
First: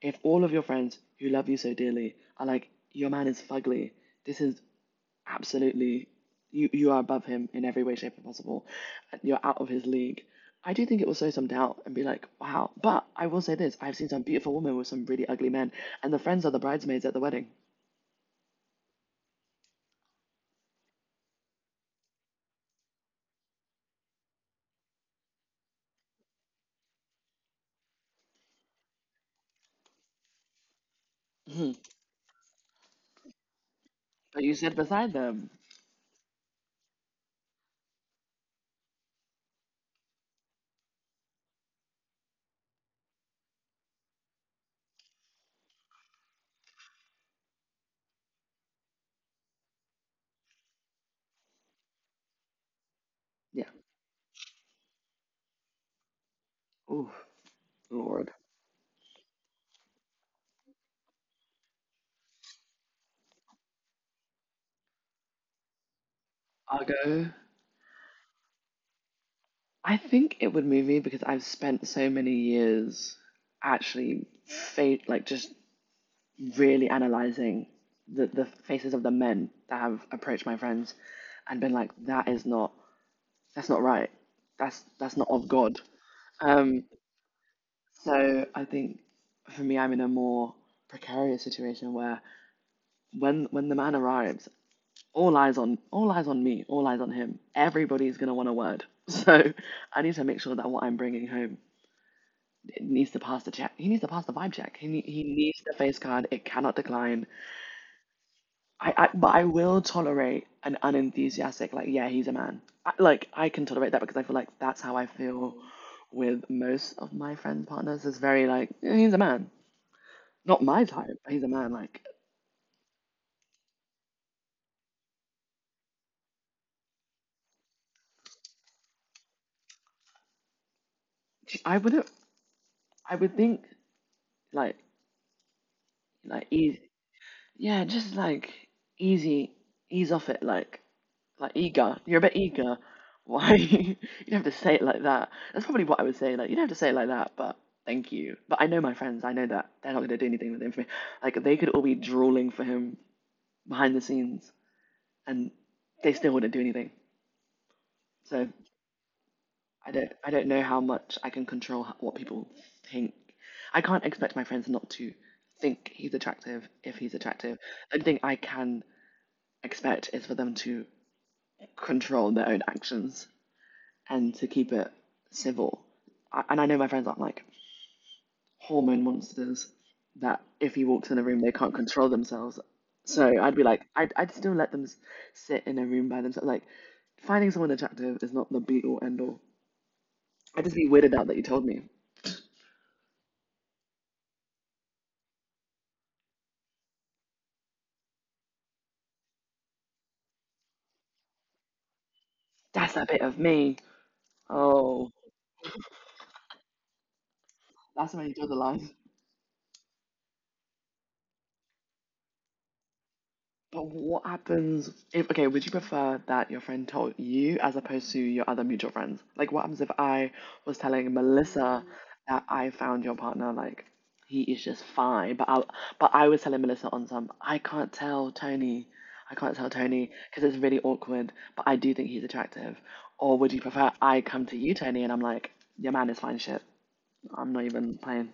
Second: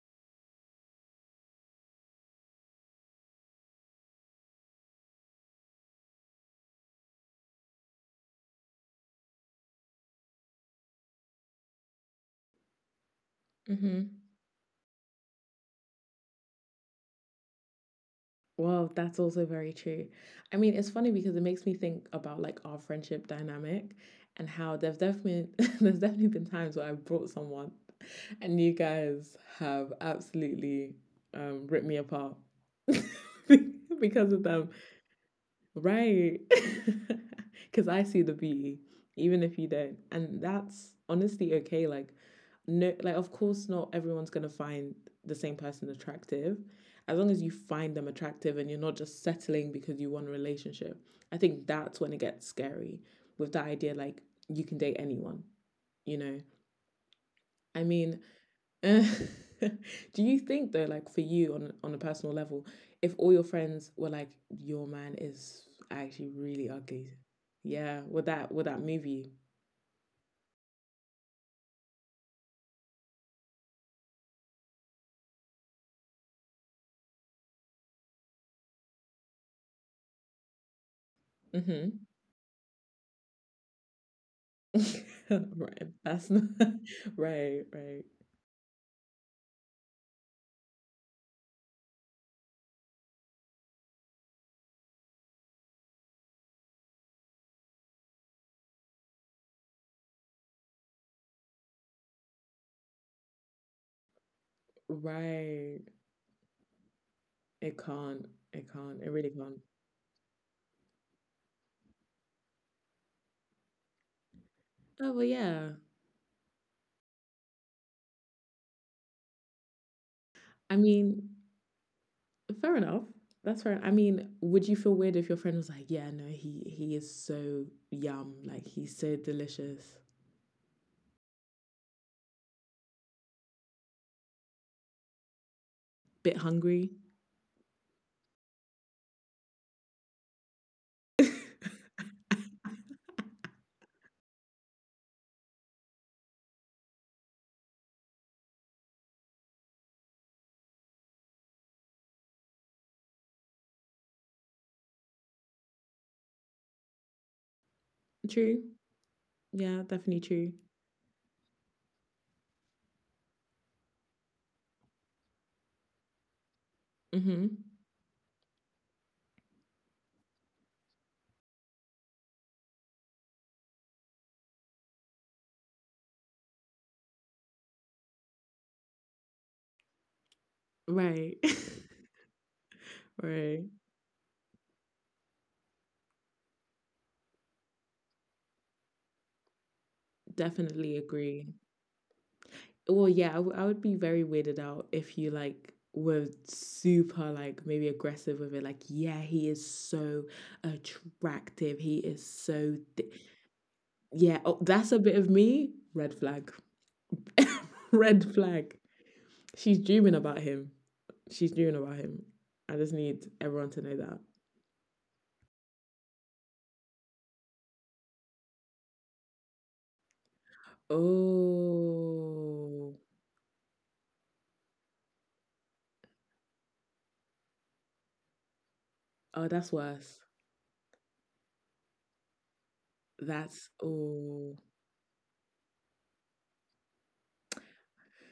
[SPEAKER 2] If all of your friends who love you so dearly are like, your man is fugly, this is absolutely, you are above him in every way, shape, and possible. You're out of his league. I do think it will sow some doubt and be like, wow. But I will say this, I've seen
[SPEAKER 1] Hmm.
[SPEAKER 2] some beautiful women with some really ugly men, and the friends are the bridesmaids at the wedding.
[SPEAKER 1] Well, that's also very true. I mean, it's funny because it makes me think about like our friendship dynamic, and how there's definitely there's definitely been times where I've brought someone and you guys have absolutely
[SPEAKER 2] Mhm.
[SPEAKER 1] ripped me apart because
[SPEAKER 2] But
[SPEAKER 1] of
[SPEAKER 2] you
[SPEAKER 1] them.
[SPEAKER 2] sit beside them.
[SPEAKER 1] Right. Because I see the beauty, even if you don't. And that's honestly okay. Like, no, like, of course, not everyone's going to find the same person attractive. As long as you find them attractive and you're not just settling because you want a relationship, I think that's when it gets scary, with the
[SPEAKER 2] Yeah.
[SPEAKER 1] idea like you can date anyone, you know?
[SPEAKER 2] Oh,
[SPEAKER 1] I mean,
[SPEAKER 2] Lord.
[SPEAKER 1] uh, do you think though, like for you on a personal level, if all your friends were like, "Your man is actually really
[SPEAKER 2] I'll
[SPEAKER 1] ugly,"
[SPEAKER 2] go.
[SPEAKER 1] yeah, would that move you?
[SPEAKER 2] I think it would move me because I've spent so many years actually fa- like just really analyzing the faces of the men that have approached my friends and been like,
[SPEAKER 1] Mm-hmm.
[SPEAKER 2] that is not that's not right. That's not of God.
[SPEAKER 1] Right. That's not
[SPEAKER 2] Um,
[SPEAKER 1] right. Right.
[SPEAKER 2] so I think for me, I'm in a more precarious situation where when the man arrives, all eyes on me, all eyes on him. Everybody's gonna want a word. So I need to make sure that what I'm bringing home it needs to pass the check. He needs to pass the vibe check. He needs the
[SPEAKER 1] Right.
[SPEAKER 2] face card. It cannot decline.
[SPEAKER 1] It can't. It can't.
[SPEAKER 2] I
[SPEAKER 1] It really
[SPEAKER 2] but I
[SPEAKER 1] can't.
[SPEAKER 2] will tolerate an unenthusiastic like yeah he's a man. Like I can tolerate that because I feel like that's how I
[SPEAKER 1] Oh well,
[SPEAKER 2] feel
[SPEAKER 1] yeah.
[SPEAKER 2] with most of my friend partners. Is very like "Yeah, he's a man, not
[SPEAKER 1] I
[SPEAKER 2] my type.
[SPEAKER 1] mean,
[SPEAKER 2] But he's a man." Like
[SPEAKER 1] fair enough. That's fair. I mean, would you feel weird if your friend was like, "Yeah, no, he is so yum. Like, he's so delicious."
[SPEAKER 2] I would I would think like
[SPEAKER 1] Bit
[SPEAKER 2] like easy
[SPEAKER 1] hungry.
[SPEAKER 2] yeah just like easy ease off it like eager. You're a bit eager. Why? You don't have to say it like that. That's probably what I would say. Like, you don't have to say it like that, but thank you. But I know my friends. I know that they're not going to do anything with the information. Like, they could all be drooling for him behind the scenes, and they still wouldn't do anything. So
[SPEAKER 1] True. Yeah,
[SPEAKER 2] I don't.
[SPEAKER 1] definitely
[SPEAKER 2] I don't
[SPEAKER 1] true.
[SPEAKER 2] know how much I can control what people think. I can't expect my friends not to think he's attractive if he's attractive.
[SPEAKER 1] Mhm.
[SPEAKER 2] The only thing I can expect is for them to control their own actions and to keep it civil. And I know my friends aren't like hormone monsters that if he walks in a room
[SPEAKER 1] Right.
[SPEAKER 2] they can't control themselves. So I'd be
[SPEAKER 1] Right.
[SPEAKER 2] like, I'd still let them sit in a room by themselves. Like, finding someone attractive is not the be all end all. I'd just be
[SPEAKER 1] Definitely
[SPEAKER 2] weirded out that you
[SPEAKER 1] agree.
[SPEAKER 2] told me.
[SPEAKER 1] Well, yeah, I would be very weirded out if you like were super like maybe aggressive with it. Like, yeah, he is so attractive. He is so
[SPEAKER 2] That's a bit of me.
[SPEAKER 1] yeah. Oh, that's a
[SPEAKER 2] Oh,
[SPEAKER 1] bit of me. Red flag.
[SPEAKER 2] that's when you
[SPEAKER 1] Red
[SPEAKER 2] draw the
[SPEAKER 1] flag.
[SPEAKER 2] line.
[SPEAKER 1] She's dreaming about him. She's dreaming about him. I just need everyone to
[SPEAKER 2] But
[SPEAKER 1] know that.
[SPEAKER 2] what happens if, okay, would you prefer that your friend told you as opposed to your other mutual friends? Like, what happens if I was telling Melissa, mm, that I
[SPEAKER 1] Oh,
[SPEAKER 2] found your partner, like, he is just fine, but I was telling Melissa on some, I can't tell Tony, I
[SPEAKER 1] oh,
[SPEAKER 2] can't tell
[SPEAKER 1] that's
[SPEAKER 2] Tony
[SPEAKER 1] worse.
[SPEAKER 2] because it's really awkward, but I do think he's attractive. Or would you
[SPEAKER 1] That's
[SPEAKER 2] prefer I come to
[SPEAKER 1] all.
[SPEAKER 2] you, Tony, and I'm like, your man is fine shit. I'm not even playing.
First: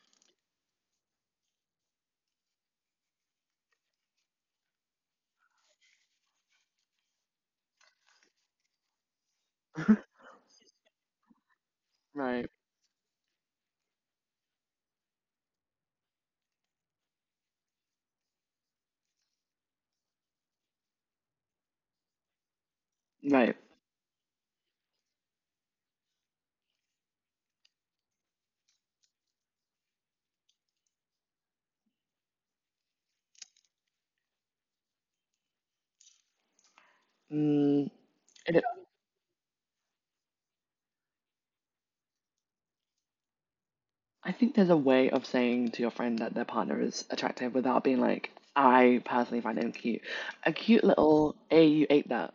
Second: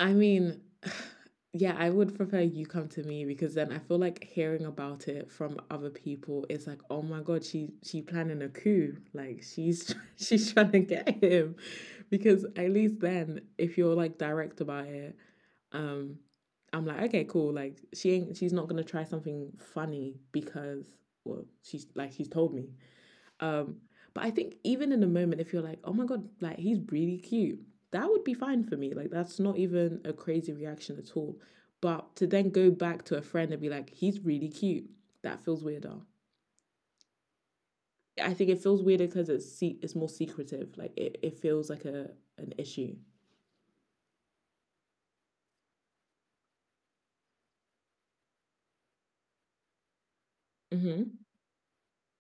[SPEAKER 1] I mean, yeah, I would prefer you come to me, because then I feel like hearing about it from other people is like, oh my God, she planning a coup. Like, she's she's trying to get him. Because
[SPEAKER 2] Right,
[SPEAKER 1] at least then, if you're like direct about it, um, I'm like, okay, cool. Like, she's not gonna try something funny because, well, she's like, she's told me.
[SPEAKER 2] right.
[SPEAKER 1] Um, but I think, even in the moment, if you're like, oh my god, like he's really cute, that would be fine for me. Like, that's not even a crazy reaction at all. But to then go back to a friend and be like, he's really cute, that feels weirder.
[SPEAKER 2] Mm,
[SPEAKER 1] I think it
[SPEAKER 2] it,
[SPEAKER 1] feels weirder because it's more secretive. Like it feels like a an issue.
[SPEAKER 2] I think there's a way of saying to your friend that their partner is attractive without being like, I personally find him cute. A cute
[SPEAKER 1] Mm-hmm.
[SPEAKER 2] little, hey, you ate that.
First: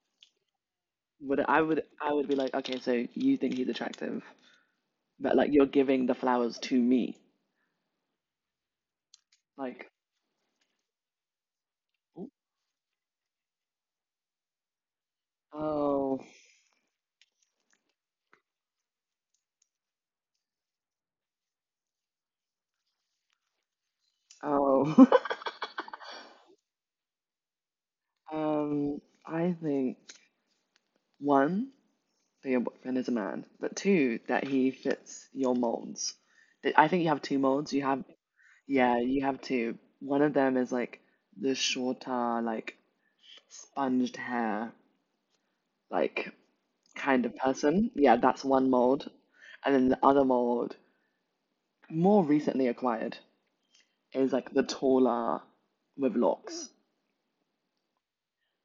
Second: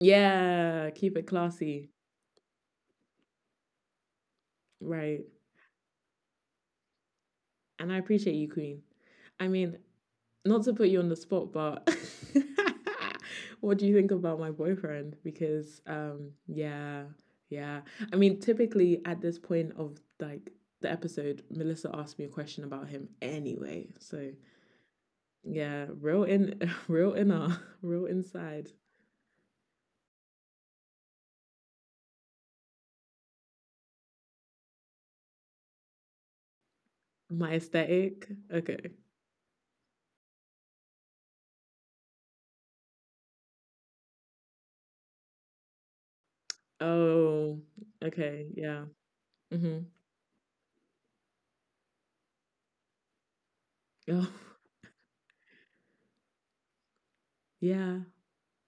[SPEAKER 1] Yeah, keep it classy,
[SPEAKER 2] Would be like, okay, so you think he's attractive,
[SPEAKER 1] right?
[SPEAKER 2] but like you're giving the flowers to me.
[SPEAKER 1] And I appreciate you, Queen. I mean,
[SPEAKER 2] Like,
[SPEAKER 1] not to put you on the spot, but what do you think about my boyfriend? Because,
[SPEAKER 2] oh,
[SPEAKER 1] yeah, yeah. I mean, typically at this point of like the episode, Melissa asked me a question about him anyway. So
[SPEAKER 2] oh.
[SPEAKER 1] yeah, real in real inner, real inside.
[SPEAKER 2] Um, I think one, that your boyfriend is a man, but two, that he fits your molds. I think you have two
[SPEAKER 1] My
[SPEAKER 2] molds. You have
[SPEAKER 1] aesthetic. Okay.
[SPEAKER 2] yeah, you have to. One of them is like the shorter, like sponged hair, like kind of
[SPEAKER 1] Oh,
[SPEAKER 2] person. Yeah, that's
[SPEAKER 1] okay,
[SPEAKER 2] one
[SPEAKER 1] yeah.
[SPEAKER 2] mold. And
[SPEAKER 1] Mm-hmm.
[SPEAKER 2] then the other mold, more recently acquired,
[SPEAKER 1] Oh,
[SPEAKER 2] is like the taller with locks.
[SPEAKER 1] yeah.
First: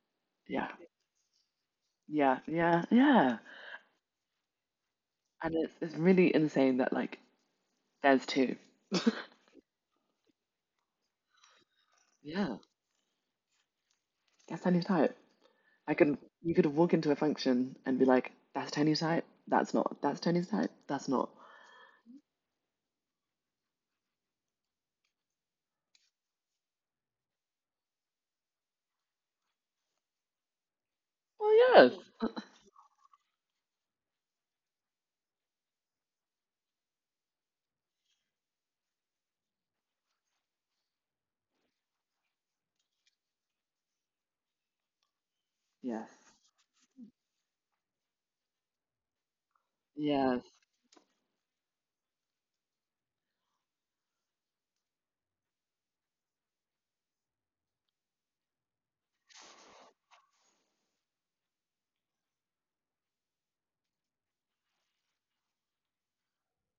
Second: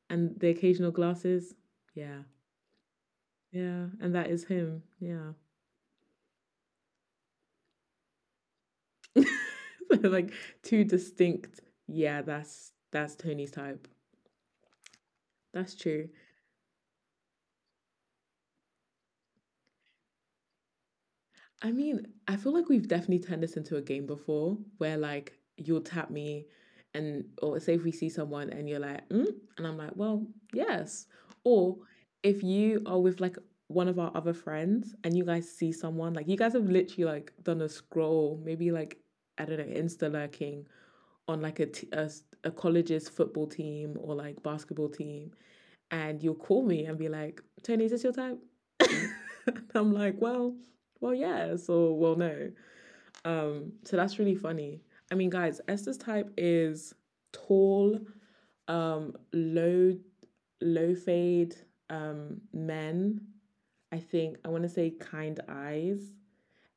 [SPEAKER 1] And the
[SPEAKER 2] Yeah,
[SPEAKER 1] occasional glasses. Yeah.
[SPEAKER 2] yeah, yeah, yeah.
[SPEAKER 1] Yeah. And that is him. Yeah.
[SPEAKER 2] And it's really insane that like there's two.
[SPEAKER 1] Like, two distinct. Yeah,
[SPEAKER 2] Yeah,
[SPEAKER 1] that's Tony's type.
[SPEAKER 2] that's Tony's type.
[SPEAKER 1] That's
[SPEAKER 2] I
[SPEAKER 1] true.
[SPEAKER 2] could You could walk into a function and be like, that's Tony's type. That's not. That's Tony's type. That's not.
[SPEAKER 1] I mean, I feel like we've definitely turned this into a game before, where like you'll tap me and or say if we see someone and you're like, mm? And I'm like, well, yes.
[SPEAKER 2] Well,
[SPEAKER 1] Or
[SPEAKER 2] yes.
[SPEAKER 1] if you are with like one of our other friends and you guys see someone, like you guys have literally like done a scroll, maybe like, I don't know, Insta lurking on like a college's football team or like basketball team,
[SPEAKER 2] Yes.
[SPEAKER 1] and you'll call me and be like, Tony, is this your type? And I'm like,
[SPEAKER 2] Yes.
[SPEAKER 1] well, yes, or well, no. So that's really funny. I mean, guys, Esther's type is tall, um, low, low fade, men. I think I want to say kind eyes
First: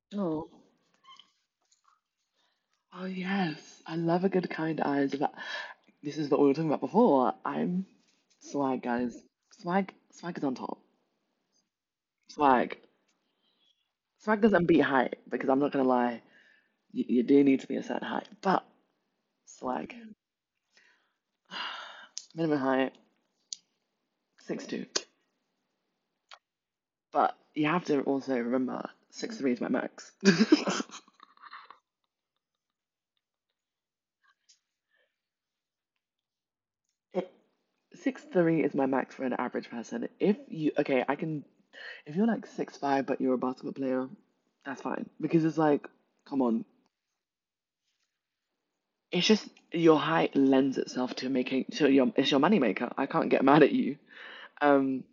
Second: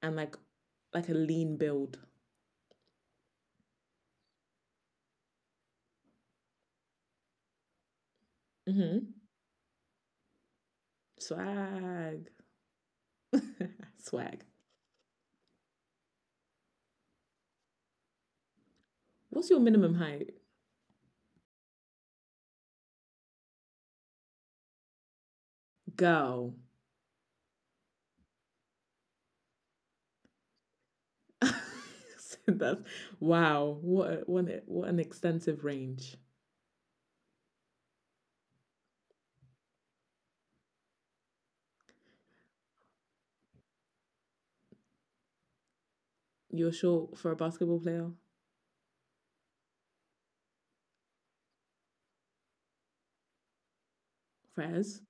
[SPEAKER 1] and
[SPEAKER 2] Oh,
[SPEAKER 1] like a lean build.
[SPEAKER 2] oh yes. I love a good kind eye. So that- this is what we were talking about before. I'm swag, guys.
[SPEAKER 1] Mm-hmm.
[SPEAKER 2] Swag is on top.
[SPEAKER 1] Swag,
[SPEAKER 2] Swag, swag
[SPEAKER 1] swag.
[SPEAKER 2] doesn't beat height because I'm not gonna lie. You do need to be a certain height, but
[SPEAKER 1] What's your minimum
[SPEAKER 2] swag,
[SPEAKER 1] height,
[SPEAKER 2] minimum height, 6'2".
[SPEAKER 1] girl?
[SPEAKER 2] But you have to also remember 6'3" is my max.
[SPEAKER 1] So that's, wow. What an extensive range.
[SPEAKER 2] It, 6'3" is my max for an average person. If you okay, I can If you're like 6'5" but you're a basketball player, that's fine because it's like, come on,
[SPEAKER 1] You're short for a basketball player,
[SPEAKER 2] it's just your height lends itself to making to your it's your moneymaker. I can't get mad at you.
[SPEAKER 1] Fres.
[SPEAKER 2] Um,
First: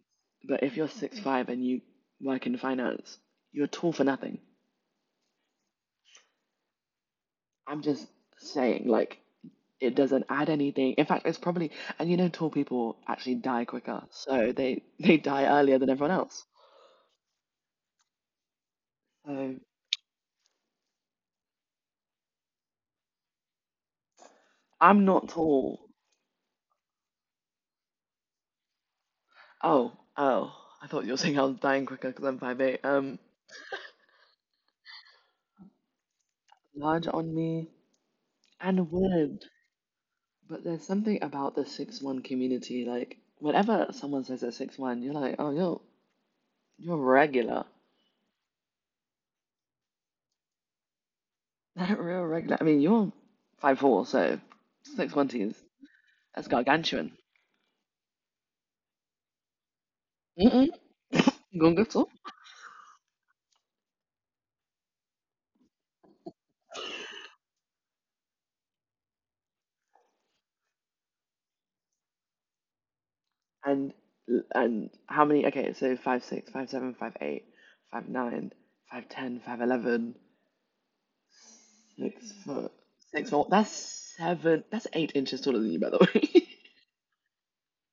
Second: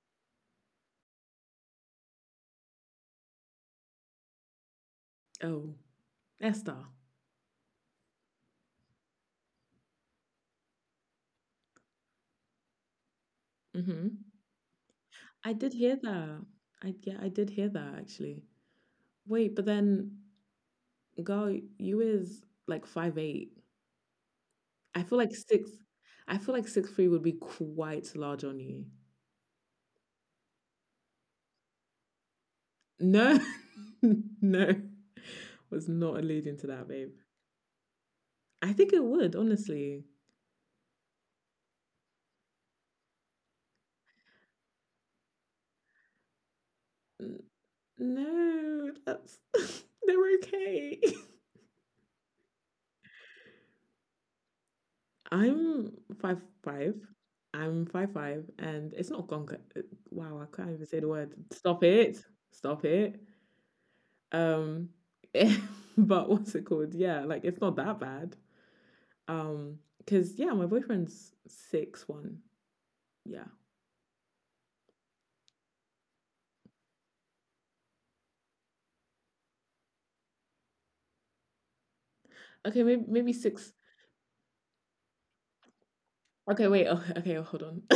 [SPEAKER 2] but if you're 6'5" and you work in finance, you're tall for nothing.
[SPEAKER 1] Oh, Esther.
[SPEAKER 2] I'm just saying, like, it doesn't add anything. In fact, it's probably and you know tall people actually die quicker,
[SPEAKER 1] Mm-hmm.
[SPEAKER 2] so they die
[SPEAKER 1] I did
[SPEAKER 2] earlier than
[SPEAKER 1] hear
[SPEAKER 2] everyone else.
[SPEAKER 1] that. I Yeah, I did hear that actually. Wait,
[SPEAKER 2] So
[SPEAKER 1] but then girl, you is like 5'8". I
[SPEAKER 2] I'm
[SPEAKER 1] feel
[SPEAKER 2] not
[SPEAKER 1] like six.
[SPEAKER 2] tall.
[SPEAKER 1] I feel like 6'3" would be quite large on you.
[SPEAKER 2] Oh, oh, I thought you were saying I was dying quicker because I'm 5'8".
[SPEAKER 1] No, no, was not alluding to that,
[SPEAKER 2] Large
[SPEAKER 1] babe.
[SPEAKER 2] on me
[SPEAKER 1] I
[SPEAKER 2] and
[SPEAKER 1] think it would
[SPEAKER 2] would.
[SPEAKER 1] honestly.
[SPEAKER 2] But there's something about the 6'1" community. Like, whenever someone says they're one, you're like, oh, you're regular.
[SPEAKER 1] No, that's they're okay.
[SPEAKER 2] Not real regular. I mean, you're 5'4", so 6'1" is
[SPEAKER 1] I'm five
[SPEAKER 2] that's
[SPEAKER 1] five.
[SPEAKER 2] gargantuan.
[SPEAKER 1] And it's not gonka. Wow, I
[SPEAKER 2] Mm-mm.
[SPEAKER 1] can't even say the word. Stop
[SPEAKER 2] Gungatsu.
[SPEAKER 1] it! Stop it! Um, but what's it called? Yeah, like, it's not that bad. Because yeah, my boyfriend's 6'1". Yeah.
[SPEAKER 2] And, and how many? Okay, so 5'6, foot, 6 foot.
[SPEAKER 1] Okay, maybe
[SPEAKER 2] six
[SPEAKER 1] maybe
[SPEAKER 2] four. That's
[SPEAKER 1] six.
[SPEAKER 2] seven, that's 8 inches taller than you, by the way.
[SPEAKER 1] Okay, wait. Oh, okay, hold on.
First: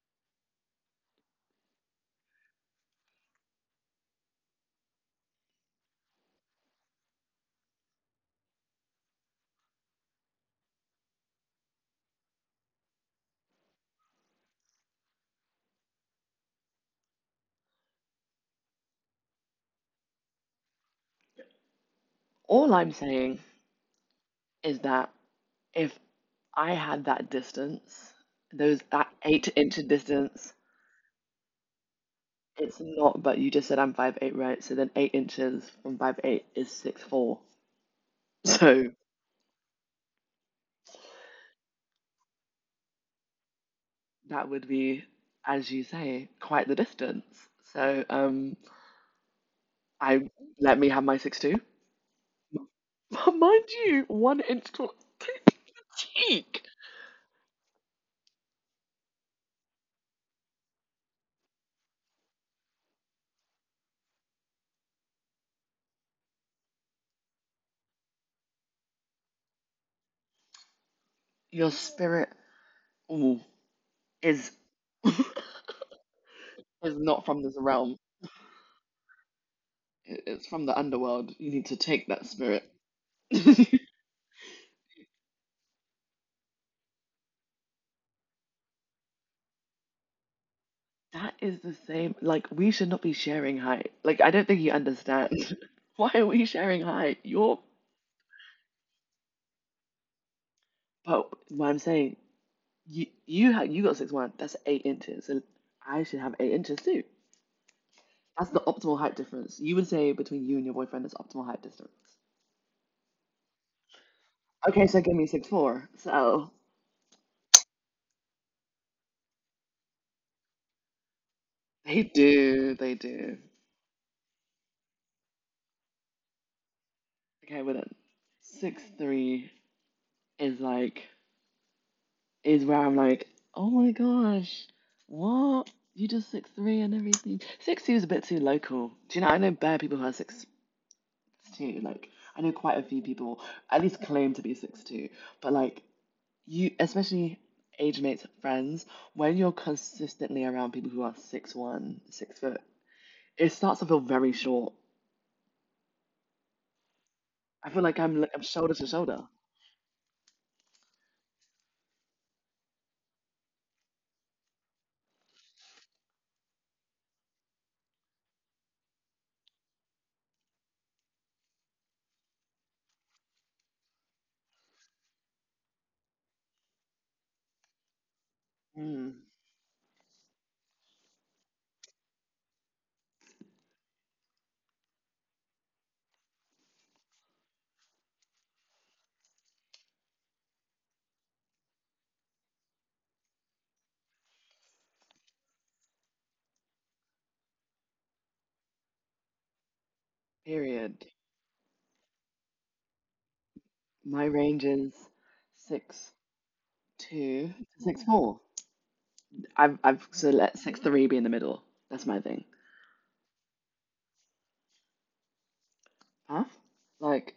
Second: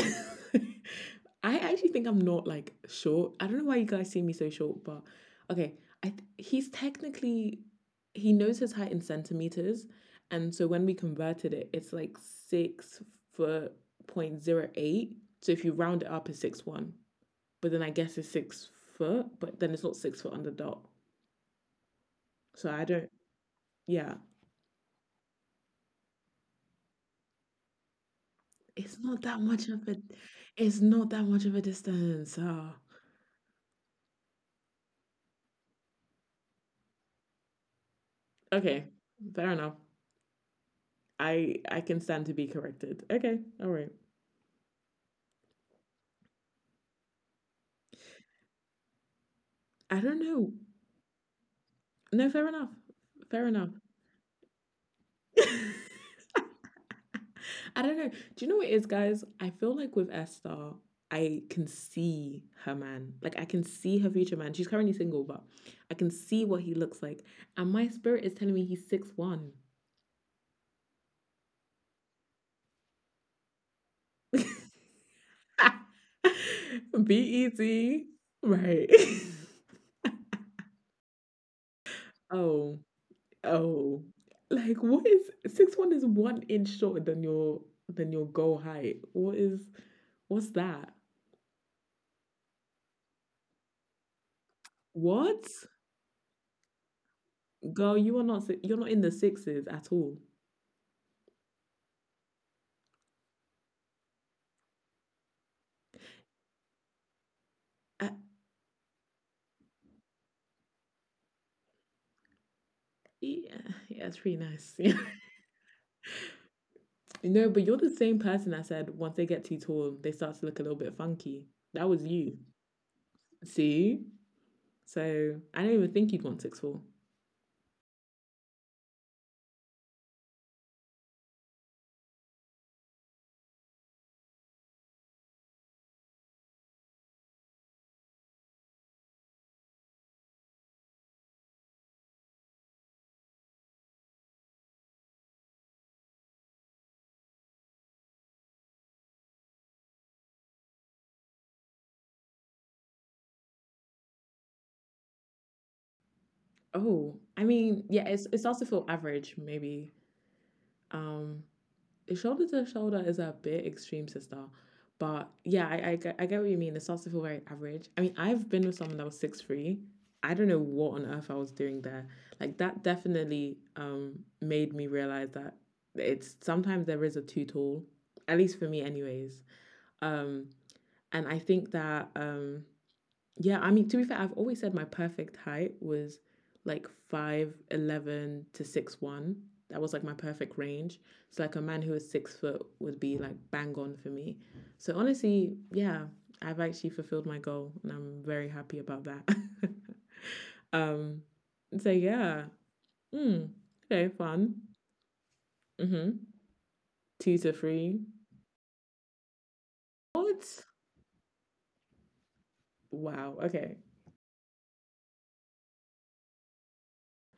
[SPEAKER 1] I actually think I'm not like short. I don't know why you guys see me so short, but okay. I th- he's technically he knows his height in centimeters, and so when we converted it, it's like 6 foot point 08. So if you round it up, it's 6'1". But then I guess it's 6 foot. But then it's not 6 foot on the dot. So
[SPEAKER 2] All
[SPEAKER 1] I
[SPEAKER 2] I'm
[SPEAKER 1] don't.
[SPEAKER 2] saying
[SPEAKER 1] Yeah,
[SPEAKER 2] is that if I had that distance, those
[SPEAKER 1] it's
[SPEAKER 2] that
[SPEAKER 1] not that
[SPEAKER 2] eight
[SPEAKER 1] much
[SPEAKER 2] inch
[SPEAKER 1] of a.
[SPEAKER 2] distance,
[SPEAKER 1] It's not that much of a distance. Ah.
[SPEAKER 2] it's not. But you just said I'm 5'8", right? So then 8 inches from 5'8" is 6'4".
[SPEAKER 1] Okay,
[SPEAKER 2] So
[SPEAKER 1] fair enough. I can stand to be corrected. Okay, all right.
[SPEAKER 2] that would be, as you say, quite the distance. So
[SPEAKER 1] I don't
[SPEAKER 2] I
[SPEAKER 1] know.
[SPEAKER 2] let me have my 6'2".
[SPEAKER 1] No, fair enough. Fair
[SPEAKER 2] Mind
[SPEAKER 1] enough.
[SPEAKER 2] you, 1 inch tall. Cheek.
[SPEAKER 1] I don't know. Do you know what it is, guys? I feel like with Esther, I can see her man. Like I can see her future man. She's currently single, but I can see what he looks like. And my spirit is telling me he's 6'1".
[SPEAKER 2] Your spirit ooh, is is
[SPEAKER 1] Be
[SPEAKER 2] not from this realm.
[SPEAKER 1] easy. Right.
[SPEAKER 2] It's from the underworld. You need to take that spirit.
[SPEAKER 1] Oh. Oh, like what is 6'1"? Is 1 inch shorter than your goal height. What's that?
[SPEAKER 2] That is the same. Like, we should not be sharing height. Like, I don't think you
[SPEAKER 1] What,
[SPEAKER 2] understand. Why are we sharing height?
[SPEAKER 1] girl? You're not in the sixes at all.
[SPEAKER 2] But what I'm saying, you got 6'1". That's 8 inches, and I should have 8 inches too.
[SPEAKER 1] Uh,
[SPEAKER 2] That's the optimal height difference. You would say between you and your boyfriend is optimal height difference.
[SPEAKER 1] yeah, yeah, it's pretty nice.
[SPEAKER 2] Okay, so give me 6'4". So
[SPEAKER 1] Yeah. No, but you're the same person I said, once they get too tall, they start to look a little bit funky. That was
[SPEAKER 2] they
[SPEAKER 1] you.
[SPEAKER 2] do, they do.
[SPEAKER 1] See, so I don't even think you'd want 6'4".
[SPEAKER 2] Okay, well then, 6'3" is like is where I'm like, oh my gosh, what? You just 6'3" and everything. 6'2" is a bit too local. Do you know? I know bare people who are 6'2". Like I know quite a few people at least claim to be 6'2". But like you, especially age mates, friends, when you're consistently around people who are 6'1", 6 foot, it starts to feel very short.
[SPEAKER 1] Oh, I
[SPEAKER 2] I
[SPEAKER 1] mean,
[SPEAKER 2] feel like
[SPEAKER 1] yeah,
[SPEAKER 2] I'm
[SPEAKER 1] it's
[SPEAKER 2] like
[SPEAKER 1] it
[SPEAKER 2] I'm
[SPEAKER 1] starts to
[SPEAKER 2] shoulder to
[SPEAKER 1] feel
[SPEAKER 2] shoulder.
[SPEAKER 1] average maybe. Um, Shoulder to shoulder is a bit extreme, sister. But yeah, I get what you mean. It starts to feel very average. I mean, I've been with someone that was 6 foot three. I don't know what on earth I was doing there. Like, that definitely made me realize that it's sometimes there is a too tall, at least for me,
[SPEAKER 2] Mm,
[SPEAKER 1] anyways. Um, and I think that, yeah, I mean, to be fair, I've always said my perfect height was like 5'11 to 6'1". That was like my perfect range. So, like, a man who is 6 foot would be like bang on for me. So, honestly, yeah, I've actually fulfilled my goal, and I'm very happy about that.
[SPEAKER 2] period.
[SPEAKER 1] um, so, yeah, mm, okay,
[SPEAKER 2] My
[SPEAKER 1] fun.
[SPEAKER 2] range is six
[SPEAKER 1] Mm-hmm. Two
[SPEAKER 2] two
[SPEAKER 1] to
[SPEAKER 2] to
[SPEAKER 1] three.
[SPEAKER 2] 6'4". I've so
[SPEAKER 1] What?
[SPEAKER 2] let 6'3" be in the middle. That's my thing.
[SPEAKER 1] Wow, okay.
[SPEAKER 2] Huh? Like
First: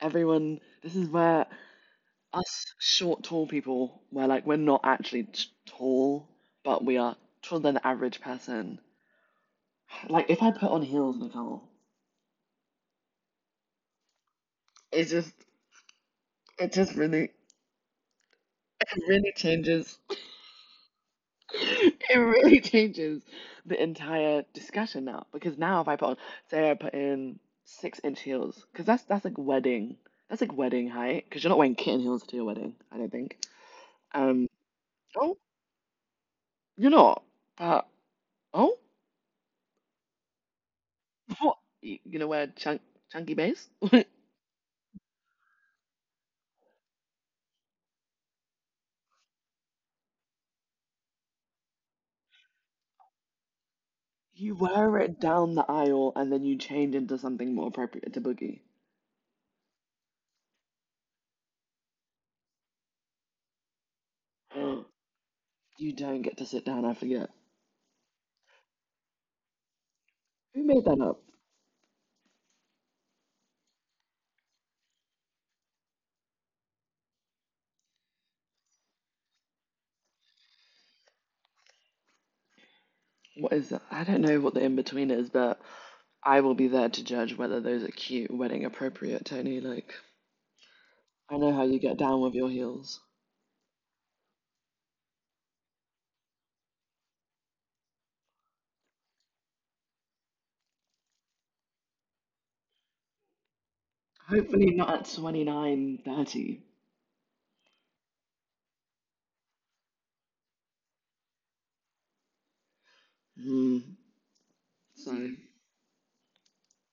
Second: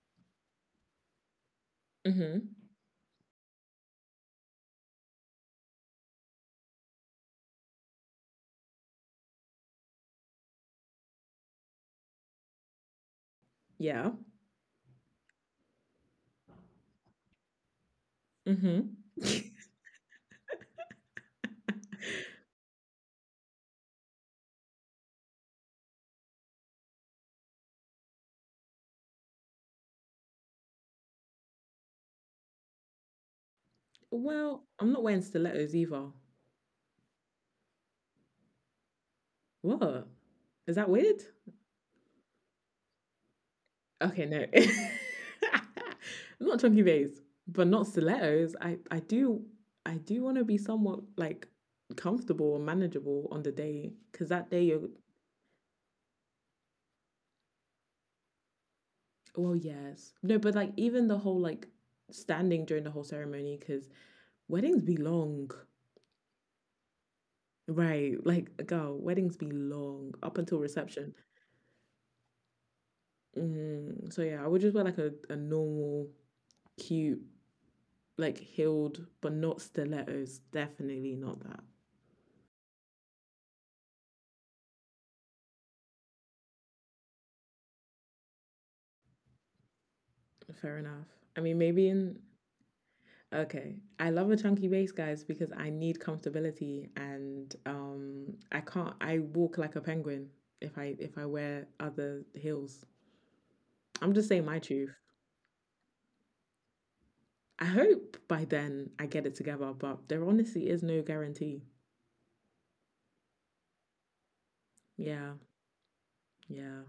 [SPEAKER 2] everyone, this is where
[SPEAKER 1] Mm-hmm.
[SPEAKER 2] us short, tall people, where like we're not actually tall, but we are taller than the average person. Like if I put on heels, Nicole,
[SPEAKER 1] Yeah.
[SPEAKER 2] it's just it just really it
[SPEAKER 1] Mm-hmm.
[SPEAKER 2] really changes it really changes the entire discussion now because now if I put on, say I put in 6 inch heels because that's like wedding height because you're not wearing kitten heels to your wedding, I don't think. um
[SPEAKER 1] Well, I'm not wearing
[SPEAKER 2] oh,
[SPEAKER 1] stilettos either.
[SPEAKER 2] you're not, but oh.
[SPEAKER 1] What? Is that weird?
[SPEAKER 2] What you gonna wear, chunky base?
[SPEAKER 1] Okay, no. I'm not chunky bass, but not stilettos. I do want to be somewhat like comfortable and manageable on the day, because that
[SPEAKER 2] You
[SPEAKER 1] day you're,
[SPEAKER 2] wear it down the aisle and then you change into something more appropriate to boogie.
[SPEAKER 1] well, yes, no, but like, even the whole, like, standing during the whole ceremony, because
[SPEAKER 2] Oh,
[SPEAKER 1] weddings be long.
[SPEAKER 2] you don't get to sit down, I forget
[SPEAKER 1] Right, like, girl, weddings be long up until
[SPEAKER 2] who made that
[SPEAKER 1] reception.
[SPEAKER 2] up.
[SPEAKER 1] So yeah, I would just wear like a normal, cute, like, healed, but not stilettos. Definitely not that.
[SPEAKER 2] What is that? I don't know what the in between is, but I will be there to judge whether those are cute, wedding appropriate, Tony. Like,
[SPEAKER 1] Fair enough.
[SPEAKER 2] I
[SPEAKER 1] I
[SPEAKER 2] know
[SPEAKER 1] mean,
[SPEAKER 2] how you
[SPEAKER 1] maybe
[SPEAKER 2] get
[SPEAKER 1] in
[SPEAKER 2] down with your heels.
[SPEAKER 1] okay. I love a chunky base, guys, because I need comfortability, and, I can't. I walk like a penguin if I wear other heels. I'm just saying my
[SPEAKER 2] Hopefully not
[SPEAKER 1] truth.
[SPEAKER 2] at 29, 30.
[SPEAKER 1] I hope by then I get it together, but there honestly is no guarantee.
[SPEAKER 2] Hmm. So,
[SPEAKER 1] Yeah, yeah.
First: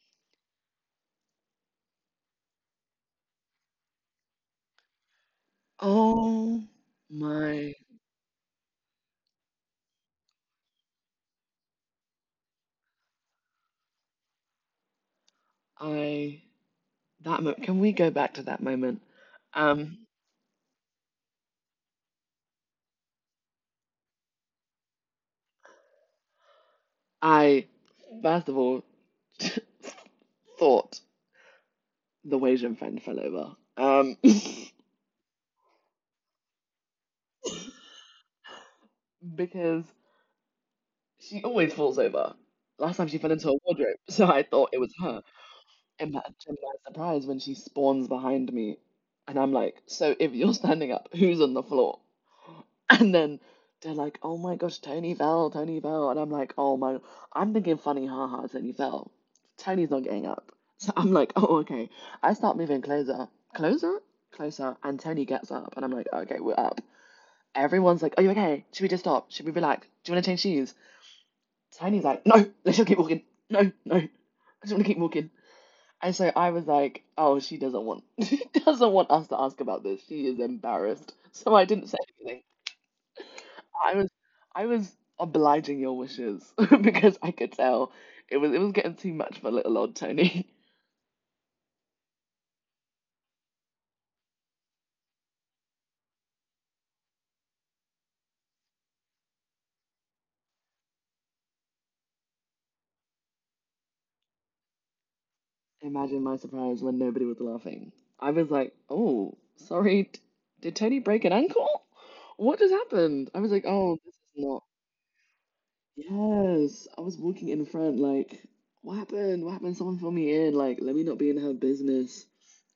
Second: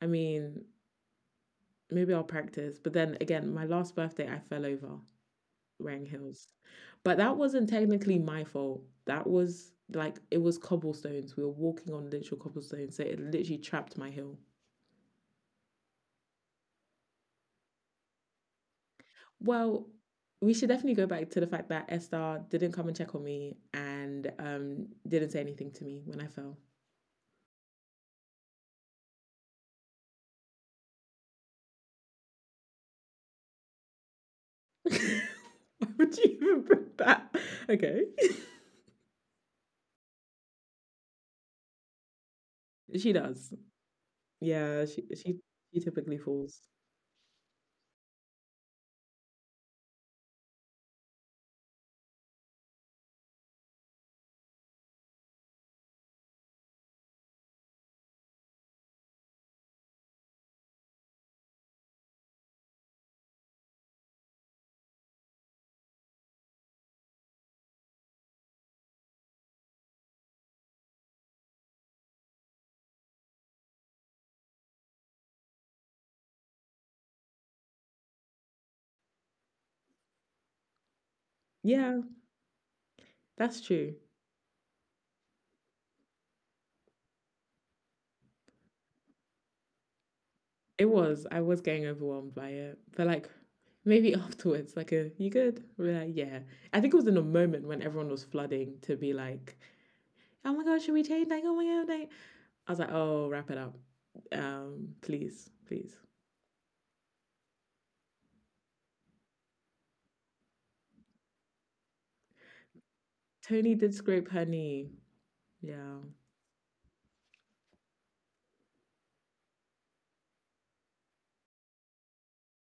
[SPEAKER 1] I mean, maybe I'll practice, but then again, my last birthday I fell over Rang Hills.
[SPEAKER 2] oh
[SPEAKER 1] But that wasn't
[SPEAKER 2] my,
[SPEAKER 1] technically my fault. That was like, it was cobblestones. We were walking on literal cobblestones, so it literally trapped my heel.
[SPEAKER 2] I, that moment. Can we go back to that moment?
[SPEAKER 1] Well,
[SPEAKER 2] Um,
[SPEAKER 1] we should definitely go back to the fact that Estar didn't come and check on me, and didn't say anything to me when I fell.
[SPEAKER 2] I, first of all, thought the Wasian friend fell over.
[SPEAKER 1] Why would you even bring that? Okay.
[SPEAKER 2] Because she always falls over. Last time
[SPEAKER 1] She
[SPEAKER 2] she fell
[SPEAKER 1] does.
[SPEAKER 2] into a wardrobe, so I thought it
[SPEAKER 1] Yeah,
[SPEAKER 2] was
[SPEAKER 1] she
[SPEAKER 2] her.
[SPEAKER 1] she she typically
[SPEAKER 2] Imagine
[SPEAKER 1] falls.
[SPEAKER 2] my surprise, when she spawns behind me, and I'm like, "So if you're standing up, who's on the floor?" And then they're like, "Oh my gosh, Tony fell," and I'm like, "Oh my," I'm thinking funny, haha, Tony fell. Tony's not getting up, so I'm like, "Oh, okay." I start moving closer, closer, closer, and Tony gets up, and I'm like, "Okay, we're up." Everyone's like, "Are you okay? Should we just stop? Should we relax? Do you want to change shoes?" Tony's like, "No, let's just keep walking. No, no, I just want to keep walking." And so I was like, "Oh, she doesn't want she doesn't want us to ask about this. She is embarrassed." So I didn't say
[SPEAKER 1] Yeah,
[SPEAKER 2] anything.
[SPEAKER 1] that's true.
[SPEAKER 2] I was I was obliging your wishes because I could tell it was getting too much for little old Tony.
[SPEAKER 1] It was. I was getting overwhelmed by it. But like, maybe afterwards, like, a "you good?" We're like, yeah. I think it was in a moment when everyone was flooding to be like, "Oh my god, should we change?" Like, oh my god, like, I was like, "Oh, wrap it up. Please, please."
[SPEAKER 2] Imagine my surprise when nobody was laughing. I was like, "Oh, sorry, did Tony break an ankle? What just happened?" I was like,
[SPEAKER 1] Tony did
[SPEAKER 2] "Oh, this is
[SPEAKER 1] scrape her
[SPEAKER 2] not."
[SPEAKER 1] knee. Yeah.
[SPEAKER 2] Yes, I was walking in front, like, what happened? What happened? Someone fill me in. Like, let me not be in her business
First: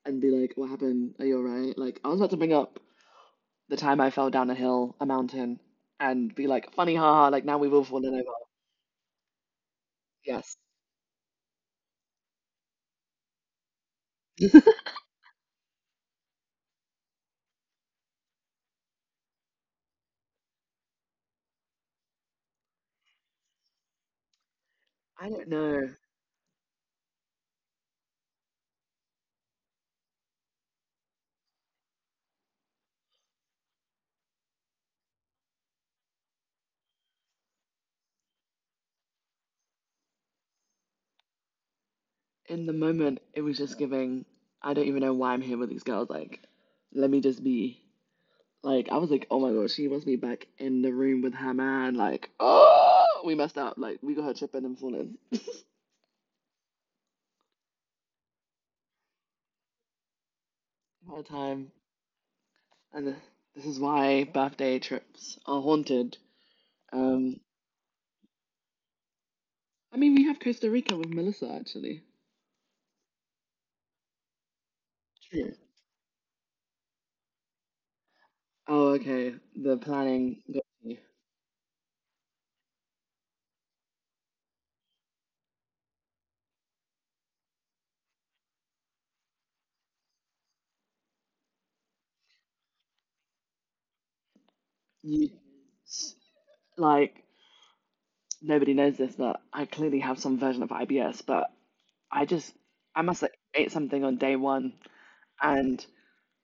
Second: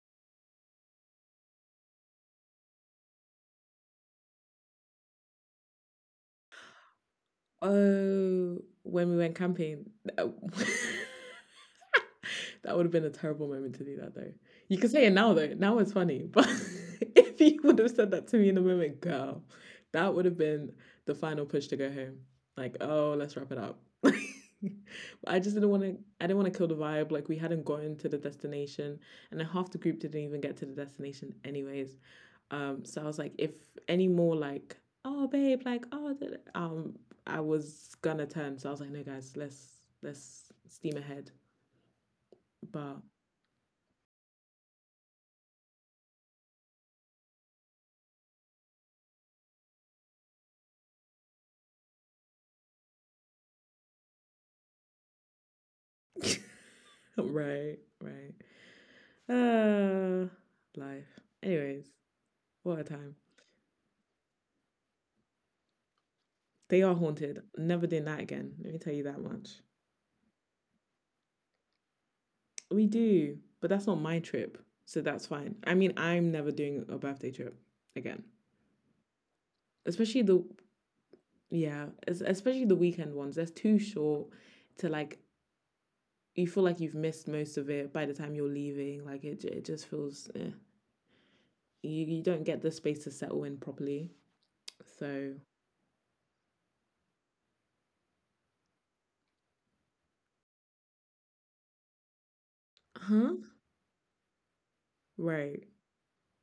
[SPEAKER 2] and be like, what happened? Are you all right? Like, I was about to bring up the time I fell down a hill, a mountain, and be like, funny, haha, like, now we've all fallen over.
[SPEAKER 1] Oh, when we went camping.
[SPEAKER 2] Yes.
[SPEAKER 1] That would have been a terrible moment to do that, though. You can say it now, though. Now it's funny. But if you would have said that to me in the moment, girl, that would have been the final push to go home. Like, "Oh, let's wrap it up."
[SPEAKER 2] I
[SPEAKER 1] But
[SPEAKER 2] don't know.
[SPEAKER 1] I didn't want to kill the vibe. Like, we hadn't gotten to the destination, and then half the group didn't even get to the destination anyways. So I was like, if any more like, "Oh babe," like, um I was gonna turn. So I was like, "No guys, let's steam ahead."
[SPEAKER 2] In the
[SPEAKER 1] But
[SPEAKER 2] moment, it was just giving, I don't even know why I'm here with these girls. Like, let me just be. Like, I was like, oh my god, she wants me back in the room with her man. Like, oh, we messed up. Like, we got her tripping and falling.
[SPEAKER 1] right, right. Uh,
[SPEAKER 2] The
[SPEAKER 1] Life.
[SPEAKER 2] whole time.
[SPEAKER 1] Anyways, what a time.
[SPEAKER 2] And this is why birthday trips are haunted.
[SPEAKER 1] They are
[SPEAKER 2] Um,
[SPEAKER 1] haunted. Never doing that again. Let me tell you that much.
[SPEAKER 2] I mean, we have Costa Rica with Melissa actually.
[SPEAKER 1] We do, but that's not my trip. So that's
[SPEAKER 2] True.
[SPEAKER 1] fine. I mean, I'm never doing a birthday trip again.
[SPEAKER 2] Oh, okay. The
[SPEAKER 1] Especially
[SPEAKER 2] planning
[SPEAKER 1] the,
[SPEAKER 2] got me.
[SPEAKER 1] yeah, especially the weekend ones. That's too short to, like, you feel like you've missed most of it by the time you're leaving. Like, it, it just feels, eh. You don't get the space to settle in properly.
[SPEAKER 2] You,
[SPEAKER 1] So,
[SPEAKER 2] s- like, nobody knows this, but I clearly have some version of IBS, but I just, I must have
[SPEAKER 1] huh?
[SPEAKER 2] ate something on day one
[SPEAKER 1] Right.
[SPEAKER 2] and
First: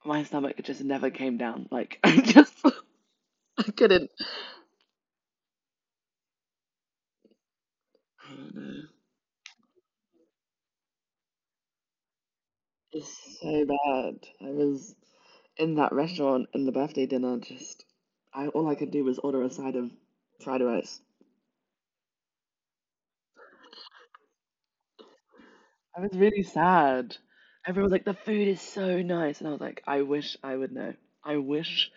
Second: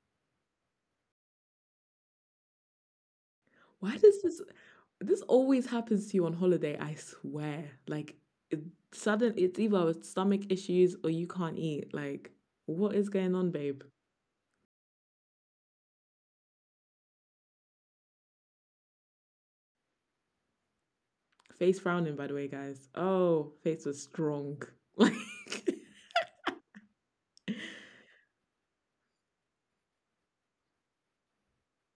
[SPEAKER 2] my stomach just never came down. Like, I
[SPEAKER 1] Why
[SPEAKER 2] couldn't.
[SPEAKER 1] does this always happens to you on holiday, I swear. Like,
[SPEAKER 2] I don't
[SPEAKER 1] it,
[SPEAKER 2] know.
[SPEAKER 1] sudden, it's either stomach issues or you can't eat. Like, what is going
[SPEAKER 2] It's
[SPEAKER 1] on,
[SPEAKER 2] so
[SPEAKER 1] babe?
[SPEAKER 2] bad. I was in that restaurant in the birthday dinner, just I all I could do was order a side of fried rice.
[SPEAKER 1] Face frowning, by the way, guys. Oh, face was strong. Like,
[SPEAKER 2] I was really sad. Everyone was like, "The food is so nice," and I was like, "I wish I would know. I wish